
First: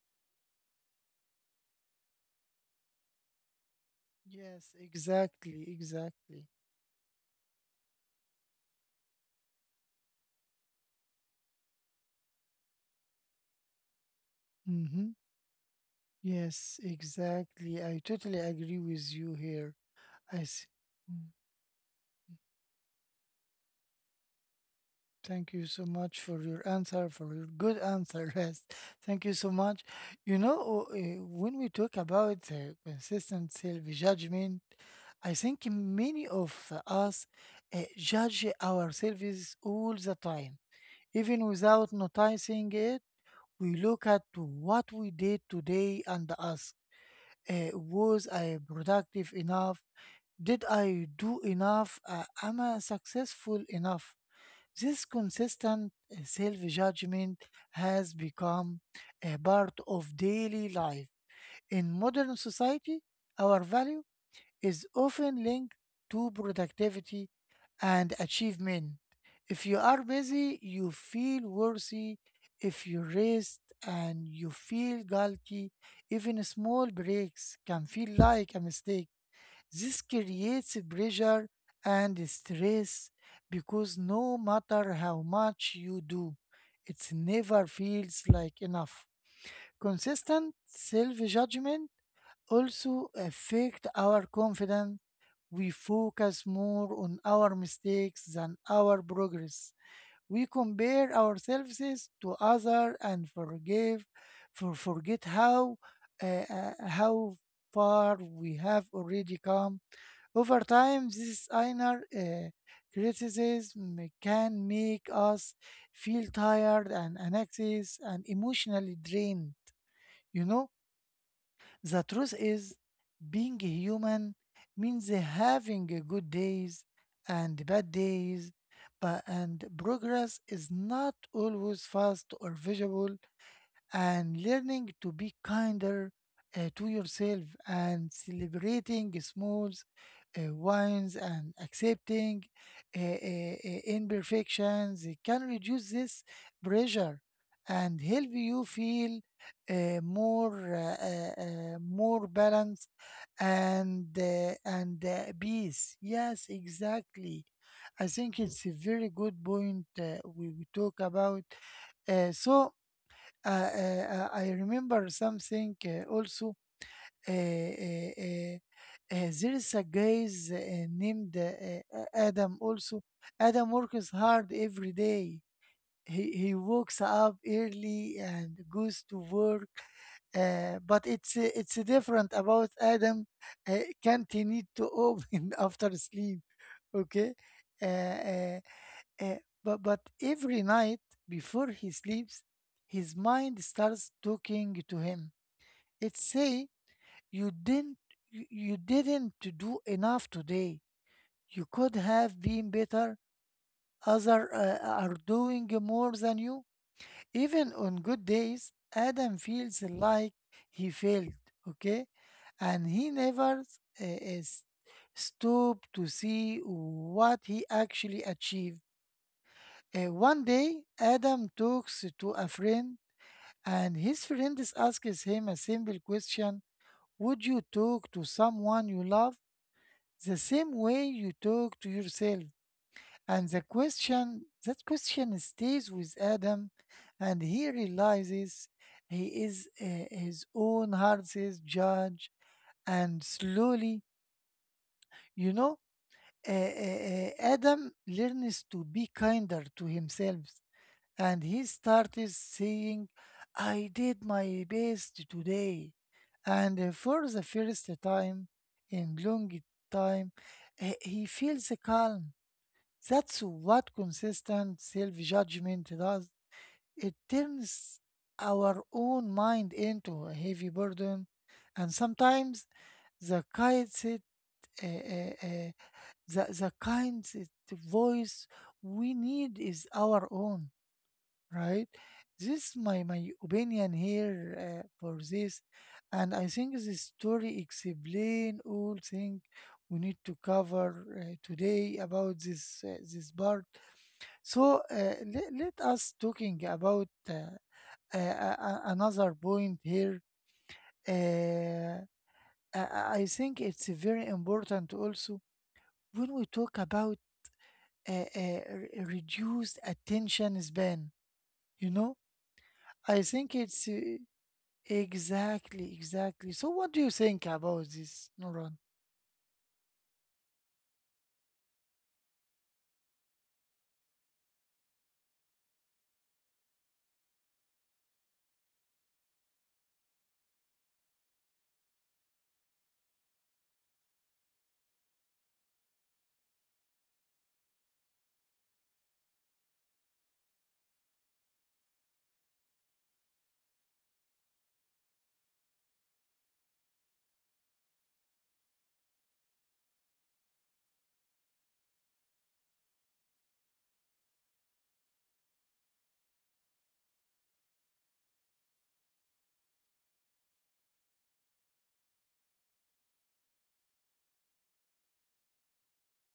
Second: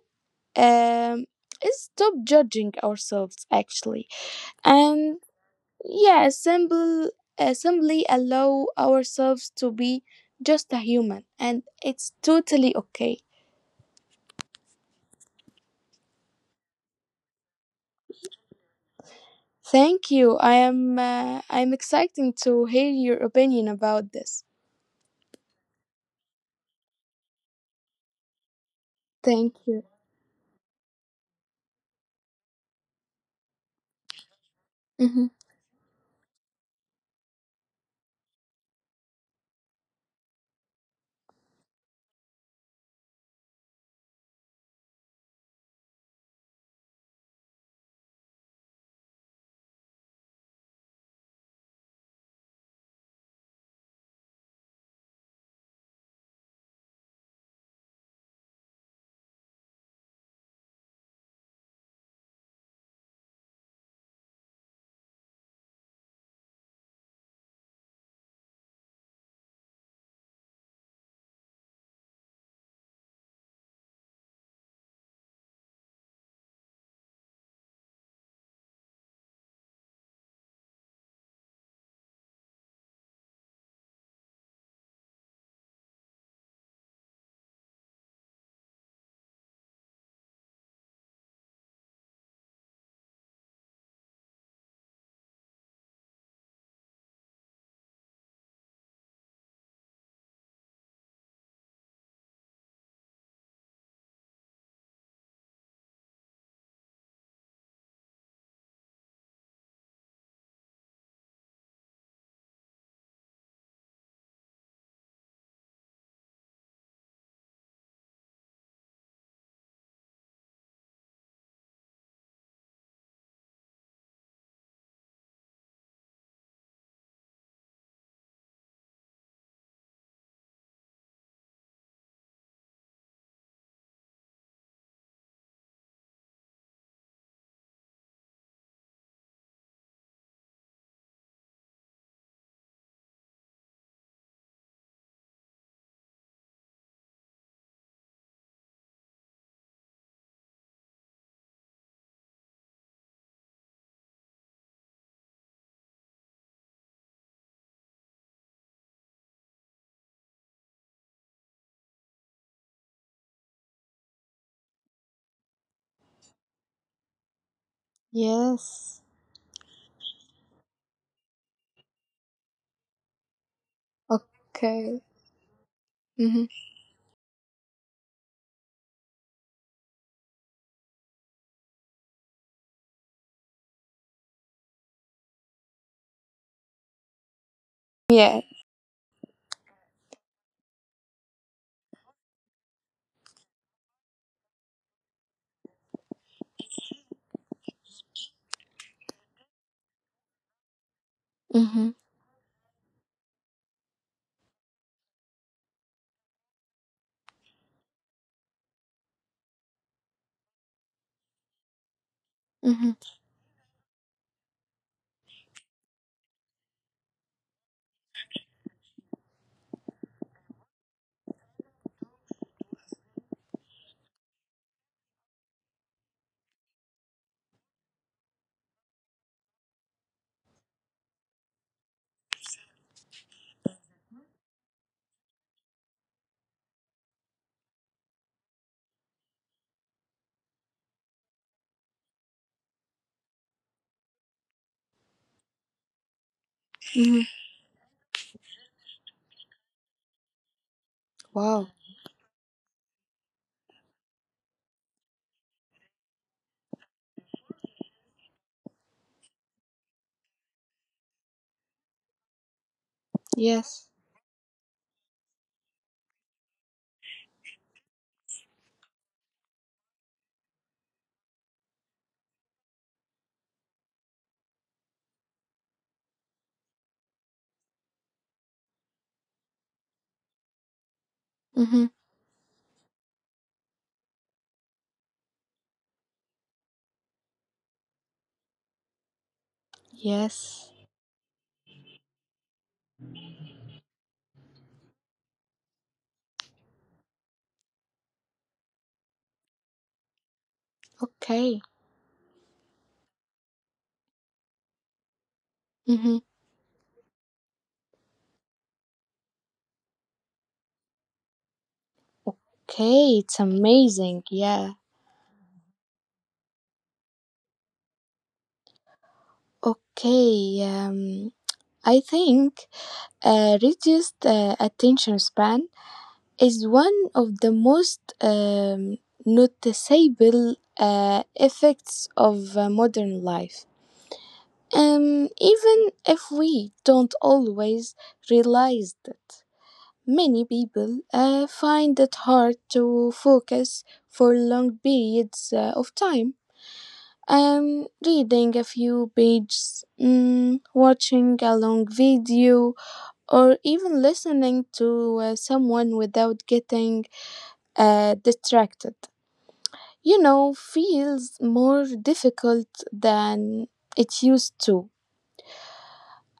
um, is stop judging ourselves, actually.
Yes,
And
exactly.
yeah,
Exactly.
simple, uh, simply allow ourselves to be just a human, and it's totally okay.
Mm-hmm. Yes, exactly. I totally agree with you here.
Thank you.
I
I
see.
am
Mm.
uh, I'm excited to hear your opinion about this.
Thank you so much for your answer, for your good answer. Yes, thank you so
Thank
much.
you.
You know, uh, when we talk about uh, consistent self-judgment,
Mm-hmm.
I think many of us uh, judge ourselves all the time, even without noticing it. We look at what we did today and ask, uh, was I productive enough? Did I do enough? Uh, am I successful enough? This consistent self judgment has become a part of daily life. In modern society, our value is often linked to productivity and achievement. If you are busy, you feel worthy. If you rest and you feel guilty, even small breaks can feel like a mistake. This creates pressure and stress because no matter how much you do, it never feels like enough. Consistent self-judgment also affect our confidence. We focus more on our mistakes than our progress. We compare ourselves to others and forgive for forget how uh, uh, how far we have already come. Over time, this inner uh, criticism can make us feel tired and anxious and emotionally drained. You know, the truth is, being human means having good days and bad days, but and progress is not always fast or visible, and learning to be kinder uh, to yourself and celebrating small uh, wins and accepting uh, uh, uh, imperfections can reduce this pressure and help you feel uh, more uh, uh, uh, more balance and uh, and uh, peace. Yes, exactly. I think it's a very good point uh, we, we talk about. Uh, so uh, uh, uh, I remember something uh, also. Uh, uh, uh, uh,
Yes.
there is a guys uh, named uh, uh, Adam also. Adam works hard every
Okay.
day. He, he
Mm-hmm.
wakes up early and goes to work. Uh, but it's uh, it's different about Adam. Uh, can't he need to open after sleep? Okay. Uh, uh,
Yeah.
uh, but but every night before he sleeps, his mind starts talking to him. It say, you didn't, you you didn't do enough today. You could
Mm-hmm.
have been better. Other uh, are doing more than you. Even on good days, Adam feels like he failed. Okay, and he
Mm-hmm.
never uh, uh, stop to see what he actually achieved. Uh, one day, Adam talks to a friend, and his friend is asks him a simple question. Would you talk to someone you love the same way you talk to yourself? And the question, that question stays with Adam, and he realizes he is uh, his own heart's judge. And slowly, you know, uh, uh,
Mm-hmm.
uh, Adam learns to be kinder to himself, and he
Wow.
started saying, I did my best today. And uh, for the first time in long time, he he feels calm. That's
Yes.
what consistent self judgment does. It turns our own mind into a heavy burden, and sometimes the kind it, uh, uh, uh, the, the kind it voice we need is our own, right?
Mm-hmm.
This my my opinion here uh, for this, and I think this story explain all thing we need to
Yes.
cover uh, today about this uh, this part. So uh, let, let us talking about uh, uh, a- a- another point here.
Okay.
Uh, I I- I think it's very important also
Mm-hmm.
when we talk about uh, uh, re- reduced attention span. You know,
Okay.
I
It's
think it's uh,
amazing. Yeah.
Exactly, exactly. So what do you think about this, Nuran?
Okay. Um. I think uh, reduced uh, attention span is one of the most um, noticeable uh, effects of uh, modern life, um, even if we don't always realize it. Many people uh, find it hard to focus for long periods uh, of time. Um, reading a few pages, mm, watching a long video, or even listening to uh, someone without getting uh, distracted, you know, feels more difficult than it used to.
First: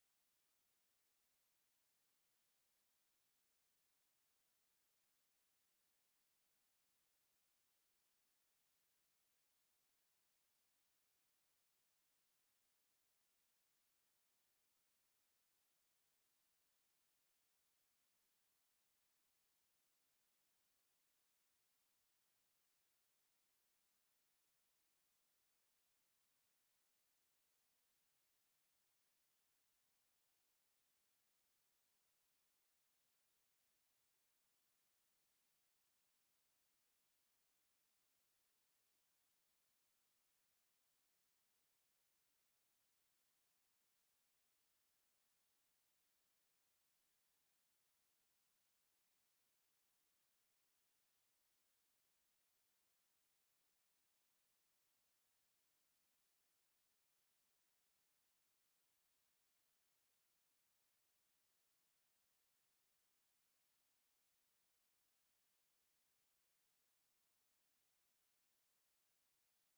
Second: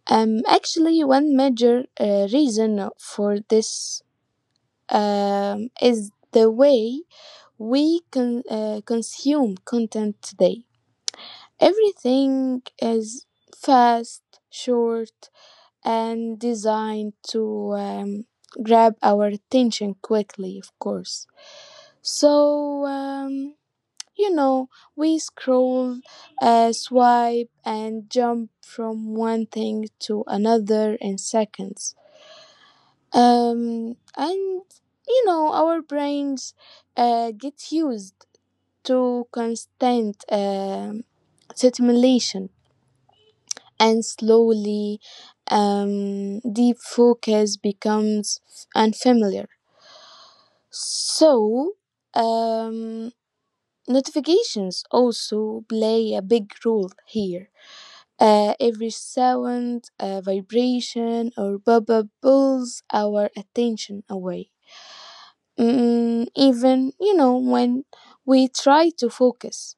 Um, actually, one major uh, reason for this um, is the way we con- uh, consume content today. Everything is fast, short, and designed to um, grab our attention quickly, of course. So, um, you know, we scroll, uh, swipe, and jump from one thing to another in seconds. Um, and, you know, our brains uh, get used to constant um stimulation, and slowly, um, deep focus becomes unfamiliar. So, um, notifications also play a big role here. Uh, every sound, uh, vibration, or bubble pulls our attention away. Mm, even, you know, when we try to focus.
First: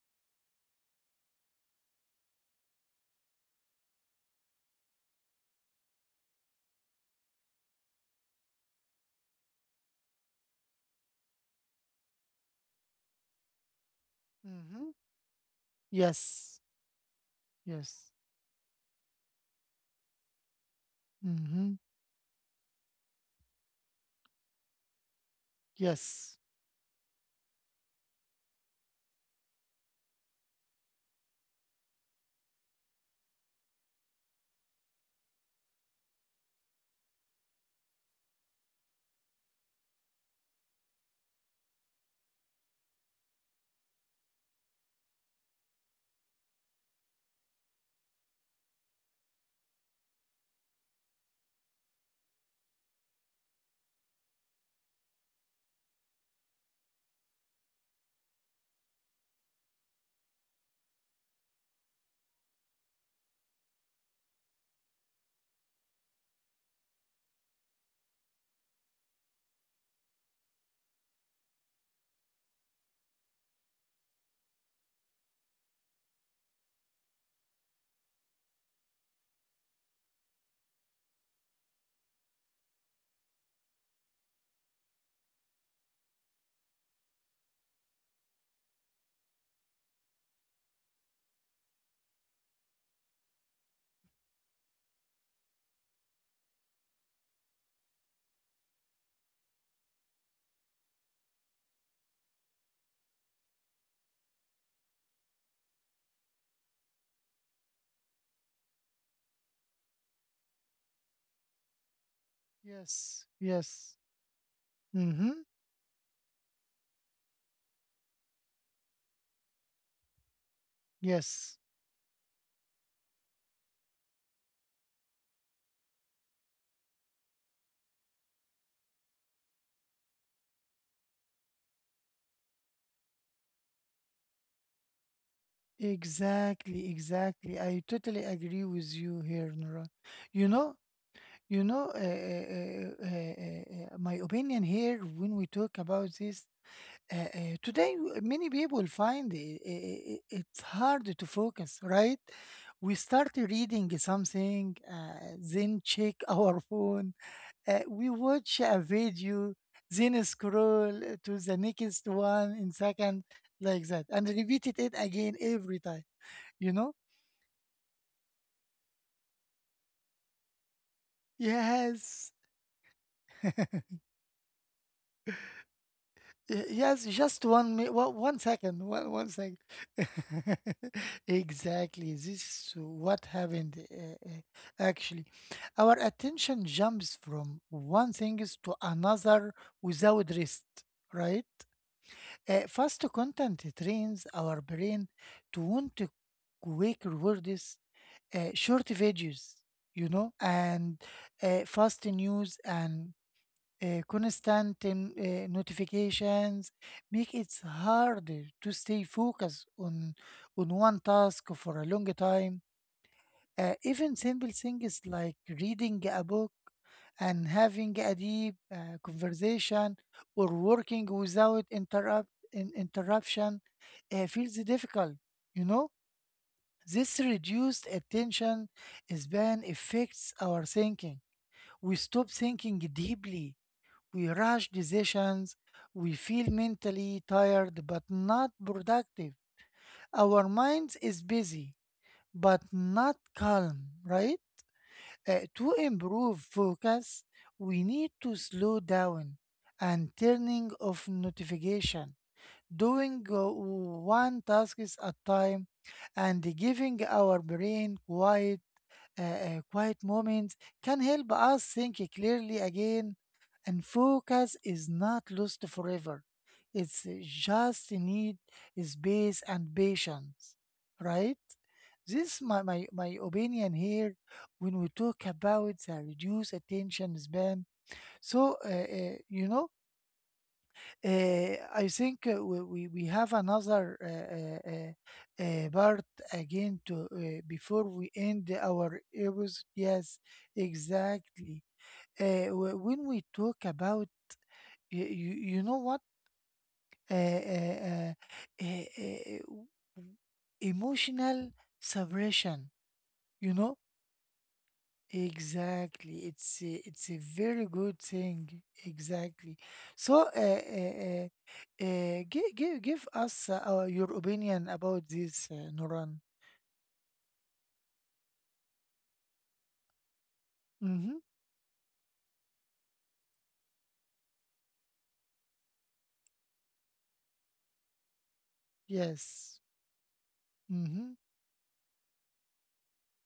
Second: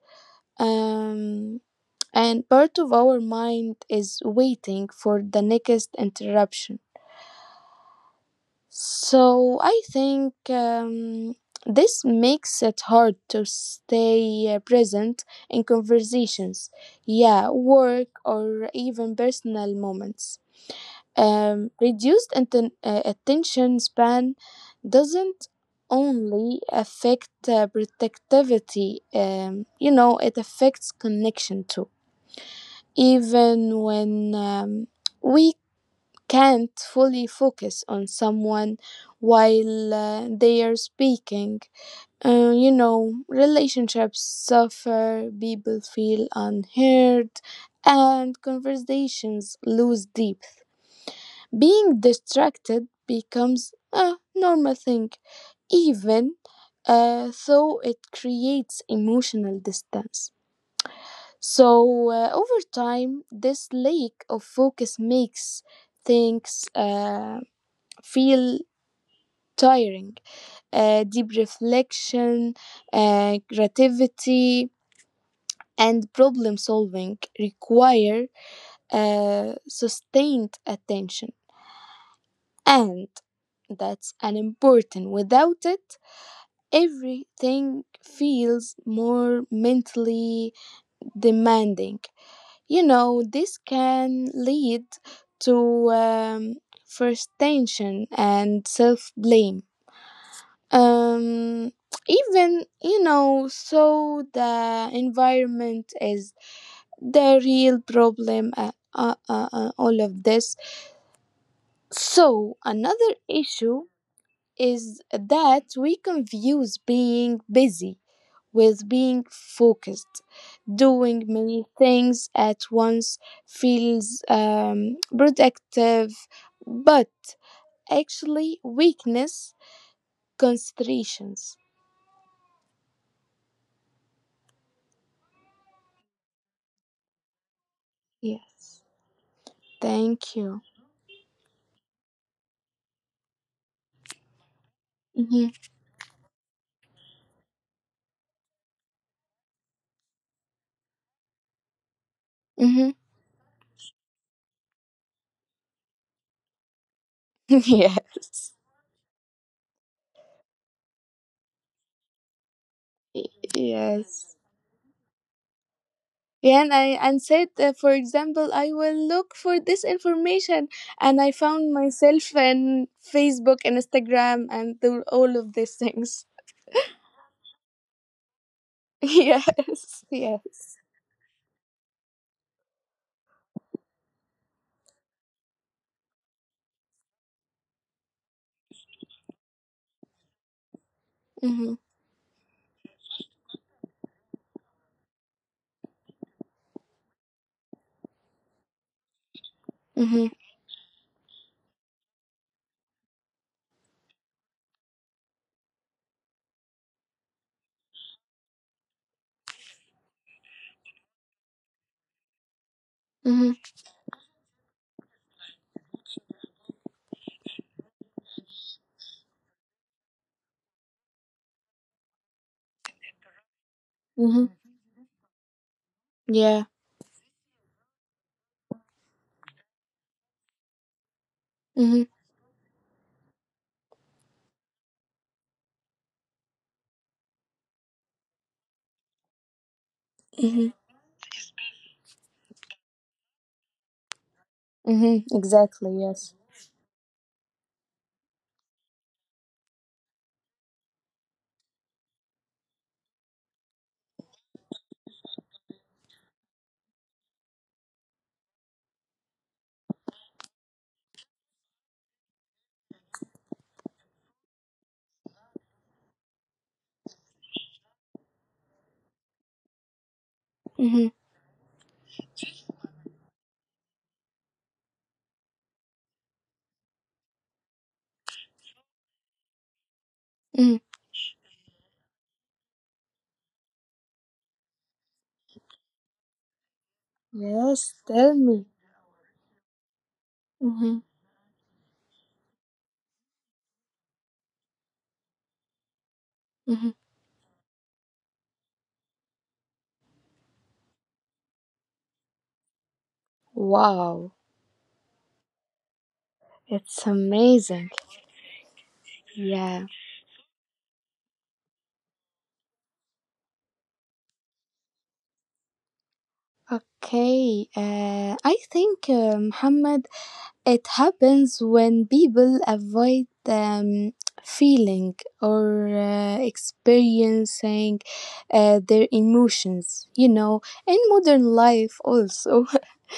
Um, and part of our mind is waiting for the next interruption. So I think um, this makes it hard to stay uh,
Mm-hmm.
present in conversations,
Yes,
yeah, work,
yes,
or even personal moments. Um,
mm-hmm,
reduced atten- uh, attention span doesn't
yes,
only affect uh, productivity, um, you know, it affects connection too. Even when um, we can't fully focus on someone while uh, they are speaking, uh, you know, relationships suffer, people feel unheard, and conversations lose depth. Being distracted becomes a normal thing, even uh, though it creates emotional distance. So, uh, over time, this lack of focus makes things uh, feel tiring. Uh, deep reflection, uh, creativity, and problem solving require uh, sustained attention. And that's an important. Without it, everything feels more mentally demanding. You know, this can lead to um, frustration and self blame. Um, even, you know, so the environment is the real problem, uh, uh, uh, uh, all of this. So, another
yes,
issue
yes,
is
mm-hmm,
that we confuse being busy with being focused. Doing
yes.
many things at once feels um, productive, but actually weakness concentrations.
Exactly, exactly. I totally agree
Yes.
with you here, Nuran.
Thank
You
you.
know, you know, uh, uh, uh, uh, uh, uh, My opinion here when we talk
Mm-hmm.
about this. Uh, uh, today, w- many people find i- i- i- it's hard to focus, right?
Mm-hmm.
We start reading something, uh, then check our phone, uh, we
Yes.
watch a video, then scroll to the next one in second, like that, and
Yes.
repeated it again every time,
Yeah, and,
you
I,
know?
and said, uh, for example, I will look for this information. And I found
Yes.
myself in Facebook and Instagram and the, all of these things.
Y- Yes, just one minute. Well, one second. One, one
Yes,
second.
yes.
Exactly. This is what happened uh, uh, actually. Our attention jumps from one thing is to another without rest, right?
Mm-hmm,
Uh, fast content trains our brain to want to quick rewards, uh, short videos, you know,
mm-hmm,
and uh, fast news and uh, constant um, uh, notifications make it hard to stay focused on on one task for a long time.
mm-hmm,
Uh, even simple things like reading a book and having a deep uh, conversation or working without interrupt in, interruption uh, feels
mm-hmm.
difficult. You know,
Yeah.
this reduced attention span affects our thinking. We
Mm-hmm,
stop thinking deeply, we rush decisions. We feel mentally tired but not productive. Our
mm-hmm,
minds is busy but not calm, right?
mm-hmm.
Uh, to
Exactly,
improve
yes.
focus, we need to slow down and turning off notification, doing uh, one task is at time, and giving our brain quiet uh, uh, quiet moments can help us think clearly again, and focus is not lost forever, it's just need space and patience,
Mm-hmm,
right? This my, my my opinion here when we talk about the reduced attention span. so uh, uh, you know
mm-hmm.
uh, I think uh, we, we we have another uh, uh, uh, uh, part again to uh, before we
Yes,
end
tell me.
our episode. Yes,
Mm-hmm,
exactly. Uh, wh- when we talk about you, you, you know what,
mm-hmm.
uh, uh, uh, uh, uh, w- emotional suppression, you know.
Wow,
Exactly. It's a, it's a
it's
very good
amazing.
thing. Exactly.
Yeah.
So, uh, uh, uh, uh, give, give, give us uh, our, your opinion about this, uh, Noran.
Okay, uh, I think, uh, Muhammad, it
Mm-hmm.
happens when people avoid um, feeling or uh, experiencing uh, their
Yes.
emotions. You know, in
Mm-hmm.
modern life, also,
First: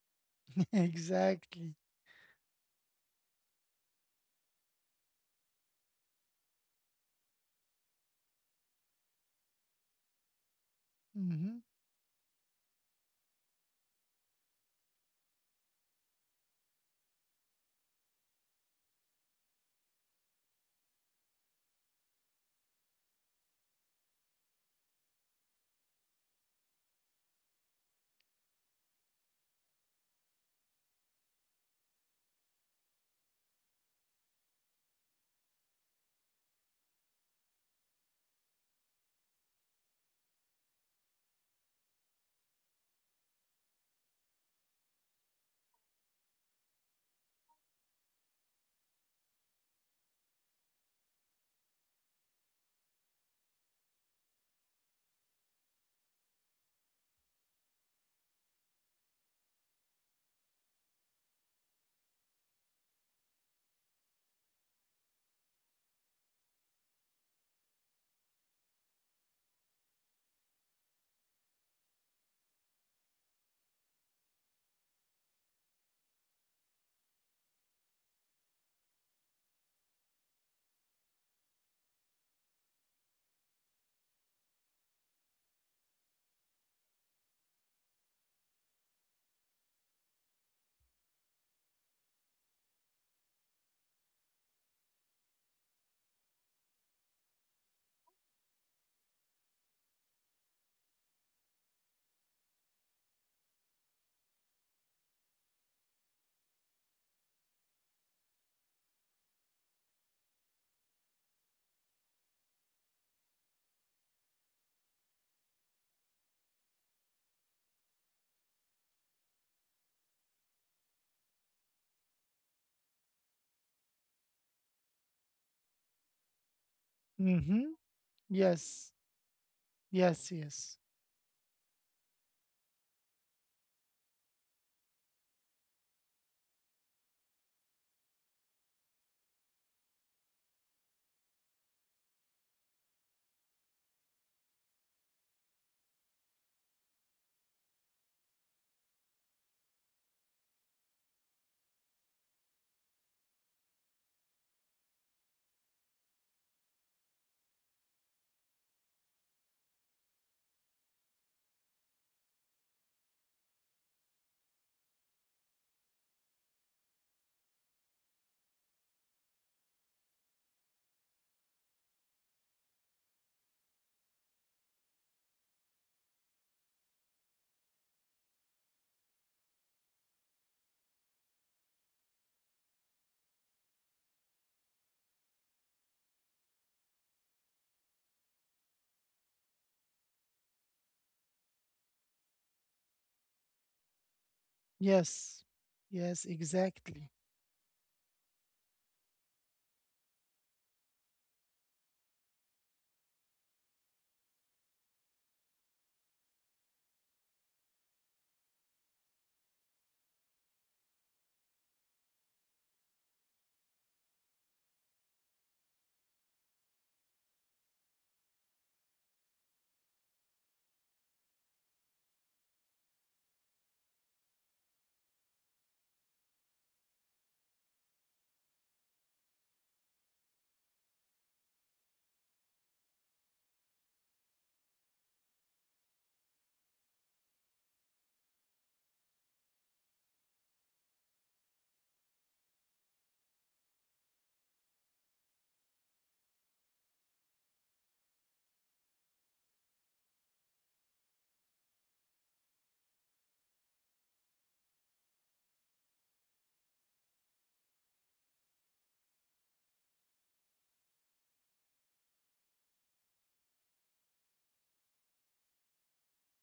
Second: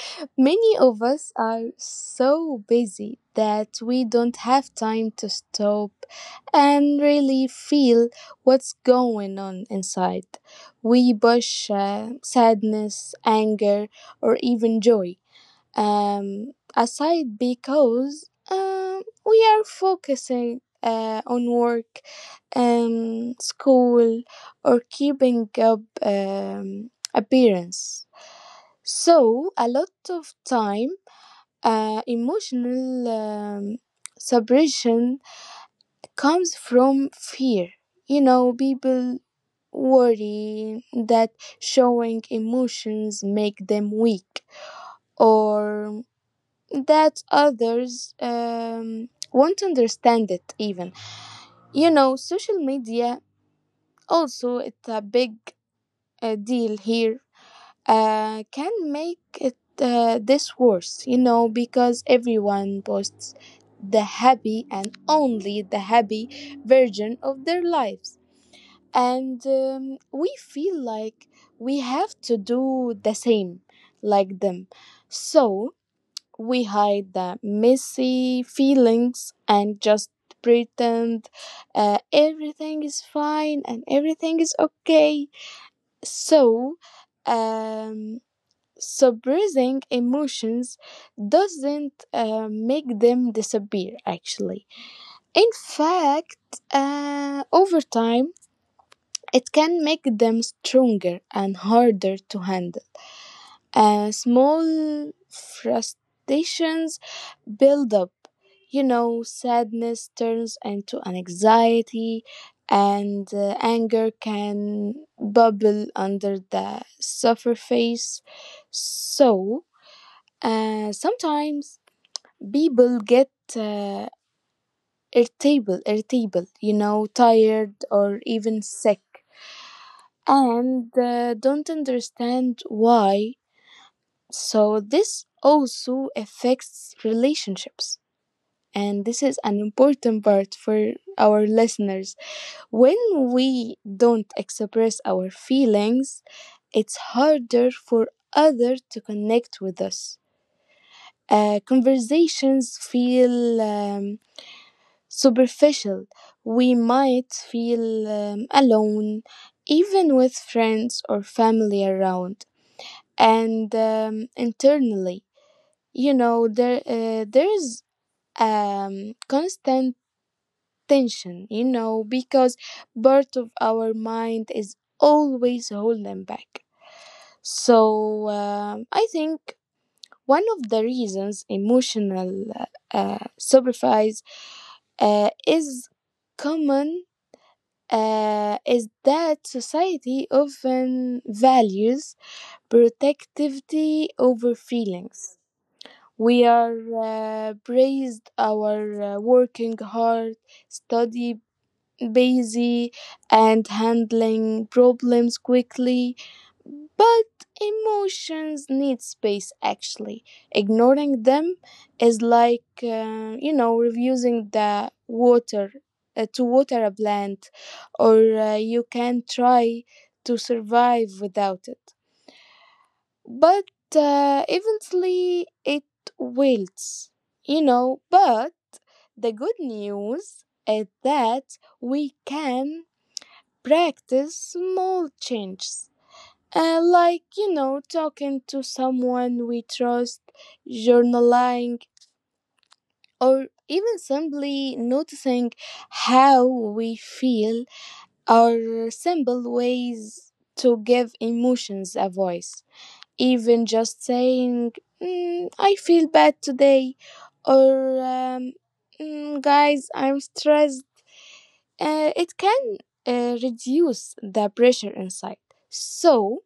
many of us are
Exactly.
so busy that we don't have time to stop and really feel what's going on inside. We
Mm-hmm.
push uh, sadness, anger, or even joy um, aside because um, we are focusing uh, on work, um, school, or keeping up um, appearance. So, a lot of time, uh, emotional um, suppression comes from fear. You know, people worry that showing emotions make them weak or that others um, won't understand it. Even, you know, social media also, it's a big uh, deal here, uh, can make it uh, this worse, you know, because everyone posts the happy and only the happy version of their lives, and um, we feel like we have to do the same, like them. So we hide the messy feelings and just pretend uh, everything is fine and everything is okay. So, um, suppressing emotions doesn't uh, make them disappear, actually. In fact, uh, over time, it can make them stronger and harder to handle. uh, small frustrations build up. You know, sadness turns into anxiety, and uh, anger can bubble under the surface. So, uh, sometimes people get uh, irritable, irritable, you know, tired
Mm-hmm.
or even
Yes.
sick,
Yes. Yes.
and uh, don't understand why. So this also affects relationships, and this is an important part for our listeners. When we don't express our feelings, it's harder for others to connect with us. Uh, conversations feel um, superficial. We might feel um, alone, even with friends or family around. And um, internally, you know, there uh, there's um constant tension, you know, because part of our mind is always holding back. So um, I think one of the reasons emotional uh, sacrifice uh, is common uh, is that society often values protectivity over feelings.
Yes. Yes.
We are
Exactly.
uh, praised our uh, working hard, study busy, and handling problems quickly. But emotions need space, actually. Ignoring them is like, uh, you know, refusing the water uh, to water a plant, or uh, you can try to survive without it, but uh, eventually it wilts, you know. But the good news is that we can practice small changes. Uh, like, you know, talking to someone we trust, journaling, or even simply noticing how we feel are simple ways to give emotions a voice. Even just saying, "Mm, I feel bad today," or um, "Mm, guys, I'm stressed," uh, it can uh, reduce the pressure inside. So,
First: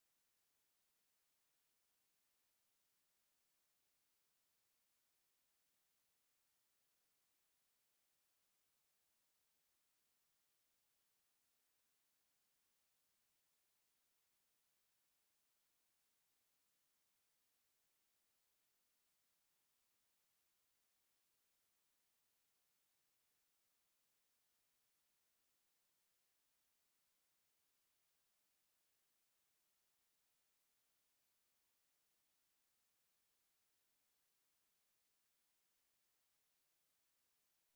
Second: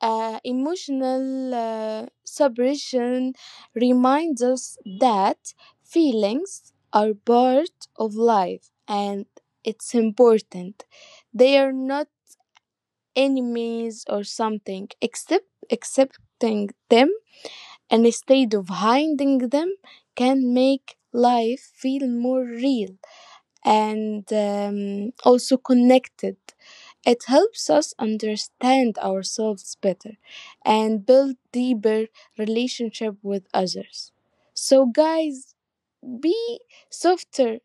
uh, emotional uh, suppression reminds us that feelings are part of life and it's important. They are not enemies or something, except accepting them, and instead of hiding them, can make life feel more real and um, also connected. It helps us understand ourselves better and build deeper relationship with others. So guys, be softer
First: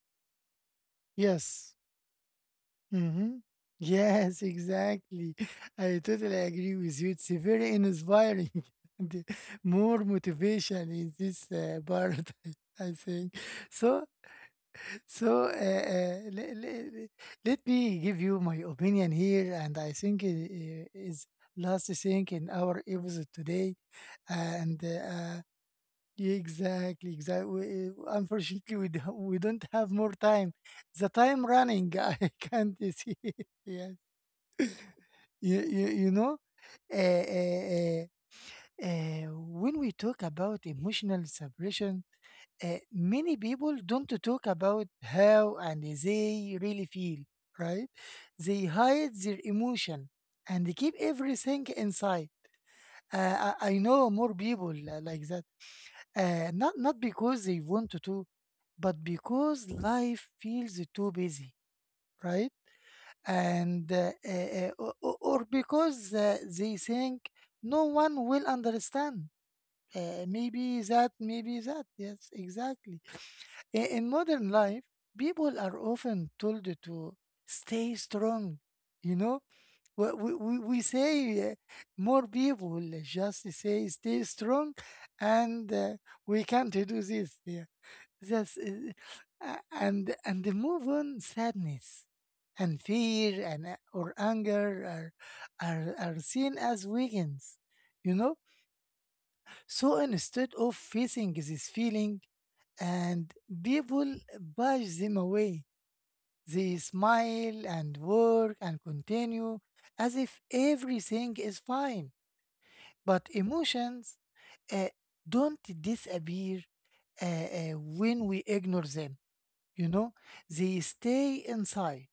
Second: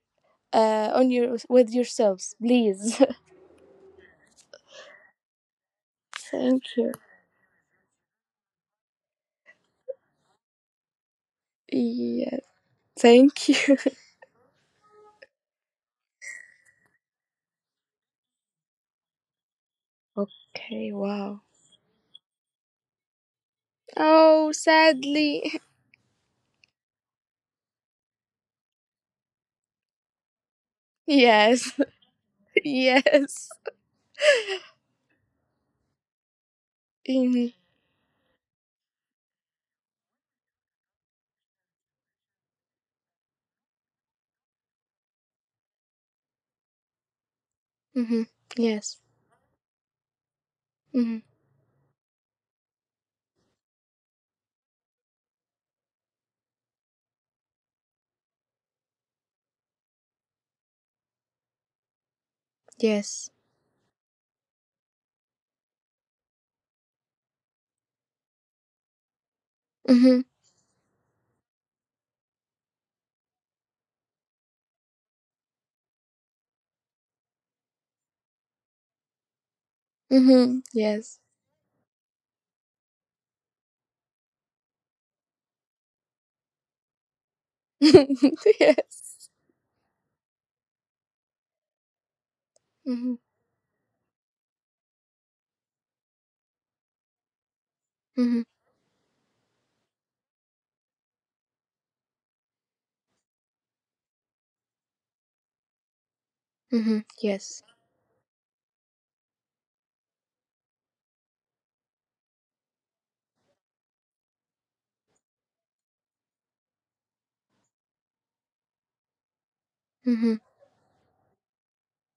uh, on your with
Yes.
yourselves, please.
Mhm. Yes, exactly. I totally
Thank
agree with
you.
you. It's very inspiring and more motivation in this uh, part,
Yeah,
I think.
thank
So,
you.
so uh, uh, le- le- le- Let me give you my opinion here, and I think it i-
Okay,
is
wow.
last thing in our episode today.
Oh,
And uh,
sadly.
yeah, exactly, exactly. Unfortunately, we don't, we don't have more time. The time
Yes.
running, I can't see.
Yes.
Yeah. You you you know, uh, uh,
Mhm.
uh, uh, when we talk about emotional separation, uh, many people don't talk about how and they really feel, right?
Mhm.
They hide
Yes.
their emotion and keep
Mhm.
everything inside. Uh, I, I know more people uh, like that. Uh, not not because they want to, but because life feels too busy, right?
Yes.
And uh, uh, uh, o- or because uh, they think no one will understand. Uh,
Mhm.
maybe that maybe that, yes, exactly. I- in modern life, people are often told to stay strong. You know, we, we, we we
Mhm. Yes.
say uh, more people just say stay strong, and uh, we can't do this, yeah. That's uh,
Yes.
a- and and they move on. Sadness and
Mhm.
fear and a- or anger are are, are seen as weakness, you know.
Mhm.
So instead of facing this feeling and people bash them away, they
Mhm. Yes.
smile and work and continue as if everything is fine. But emotions uh, don't disappear uh, uh, when we ignore them, you know,
Mhm.
they stay inside,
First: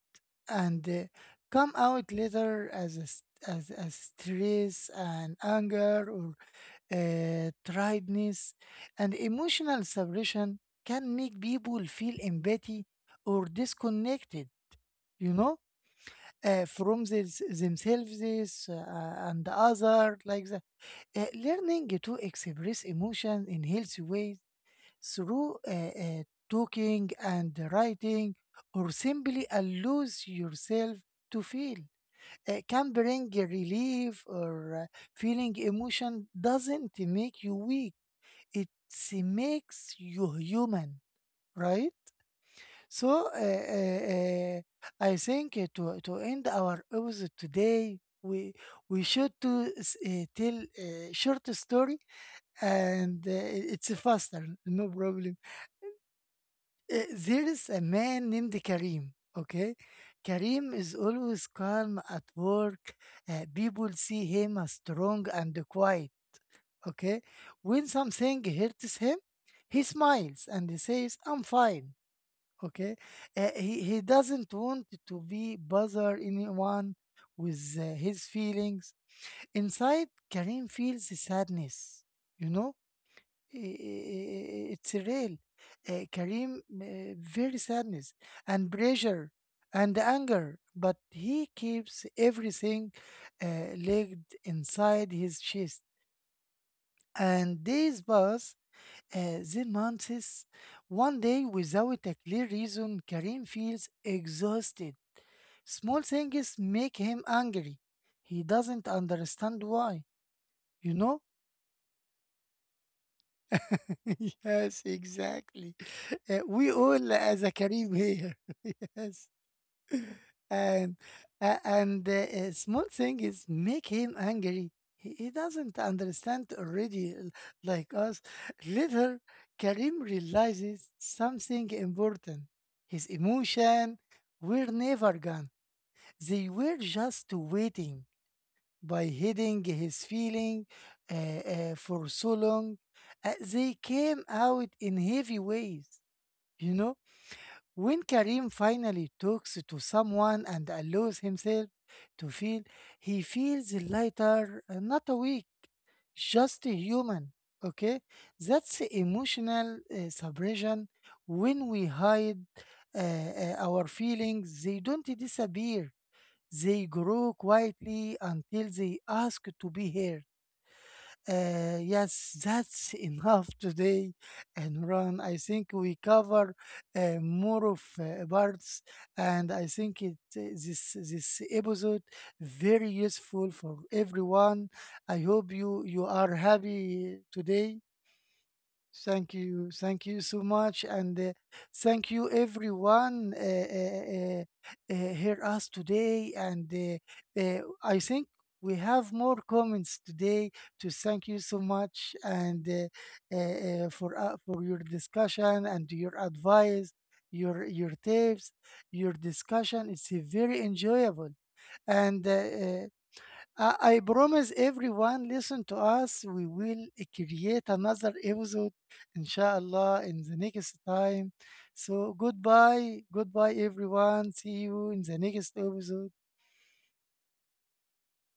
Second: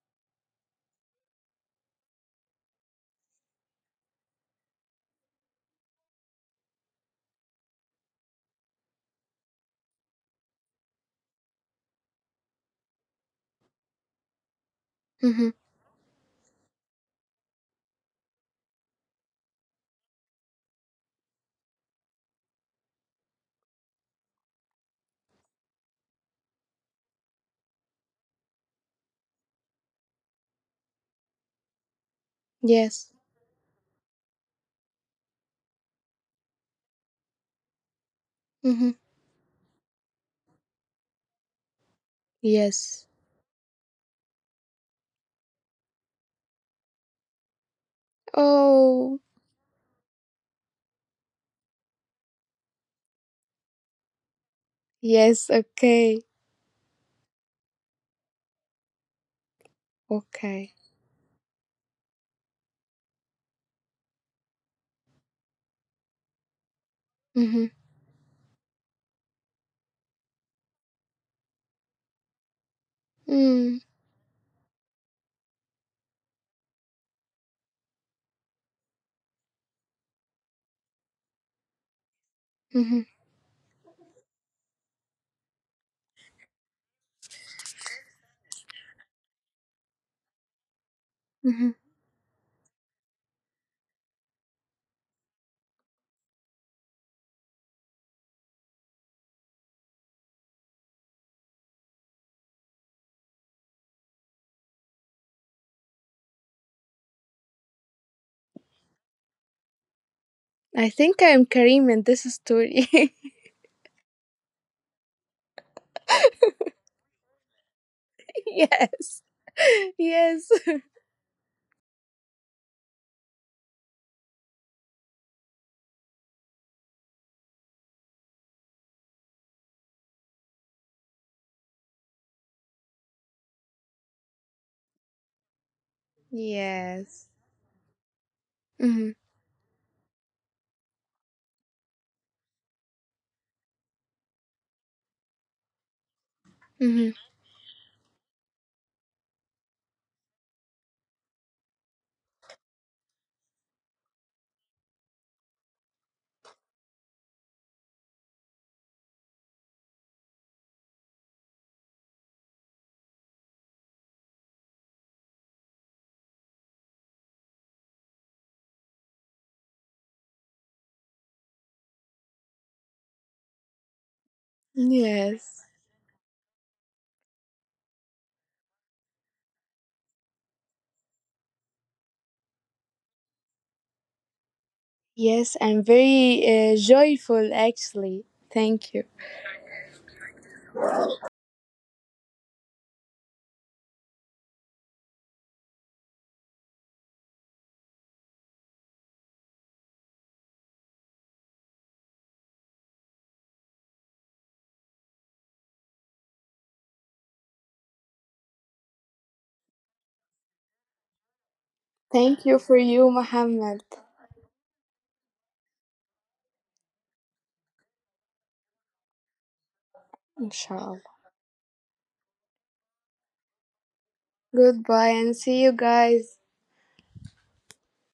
and uh, come out later as a, st- as, as stress and anger or uh, tiredness. And emotional suppression can make people feel empathy or disconnected, you
Mhm.
know, uh, from this, themselves uh, and the other, like that. Uh, learning to express emotion in healthy ways through uh, uh, talking and writing, or simply allows yourself to feel, uh, can
Yes.
bring a relief. Or uh, Feeling emotion doesn't make you weak. It
Mhm.
makes you human, right?
Yes.
So, uh, uh, uh, I think uh, to to end our episode today, we we
Oh.
should to s- uh, tell a short story, and uh, it's faster, no problem.
Yes. Okay.
Uh, there is a man named Karim. Okay,
Okay.
Karim is always calm at work. Uh, people see him as strong and quiet. Okay,
Mhm.
when something hurts him, he smiles and he says, "I'm fine." Okay. Uh, he
Mm.
he doesn't want to be bother anyone with uh, his feelings. Inside, Karim feels sadness. You know,
Mhm.
I- i- it's real. Uh, Kareem, uh, very sadness and pressure and anger, but he
Mhm.
keeps everything uh, locked inside his chest. And days pass, uh, then months. One day, without a clear reason, Karim feels exhausted. Small things make him angry. He doesn't understand why,
I
you
think
know?
I'm Karim, and this is Tori.
Yes, exactly. Uh, we all as a Karim here.
Yes.
Yes.
Yes.
And uh, and uh, a small thing is make him angry. He, he doesn't understand already l- like us. Later, Karim realizes something important. His emotion were never gone. They were
Yes.
just waiting. By
Mhm.
hiding his feeling uh, uh, for so long, uh, they came out in heavy ways. You know,
Mhm.
when Karim finally talks to someone and allows himself to feel, he feels lighter, uh, not a weak, just a human. Okay, that's emotional uh, suppression. When we hide uh, uh, our feelings, they don't disappear. They grow quietly until they ask to be heard. Uh, yes, that's enough today. And Ron, I
Yes.
think we cover uh, more of uh, parts, and I think it uh, this this episode very useful for everyone. I
Yes,
hope
I'm
you you
very
are
uh,
happy
joyful
today.
actually. Thank you.
Thank you. Thank you so much. And uh, thank you, everyone, uh, uh, uh, uh, hear us today. And uh, uh, I think we have more comments today to thank you so much, and uh, uh, uh, for uh, for your discussion and your advice, your your tips, your discussion. It's uh, very enjoyable. And uh,
Thank you for
uh,
you,
uh,
Muhammad.
I promise everyone listen to us. We will create another episode, inshallah, in the next
Inshallah.
time. So goodbye. Goodbye, everyone. See you in
Goodbye
the
and see
next
you
episode.
guys.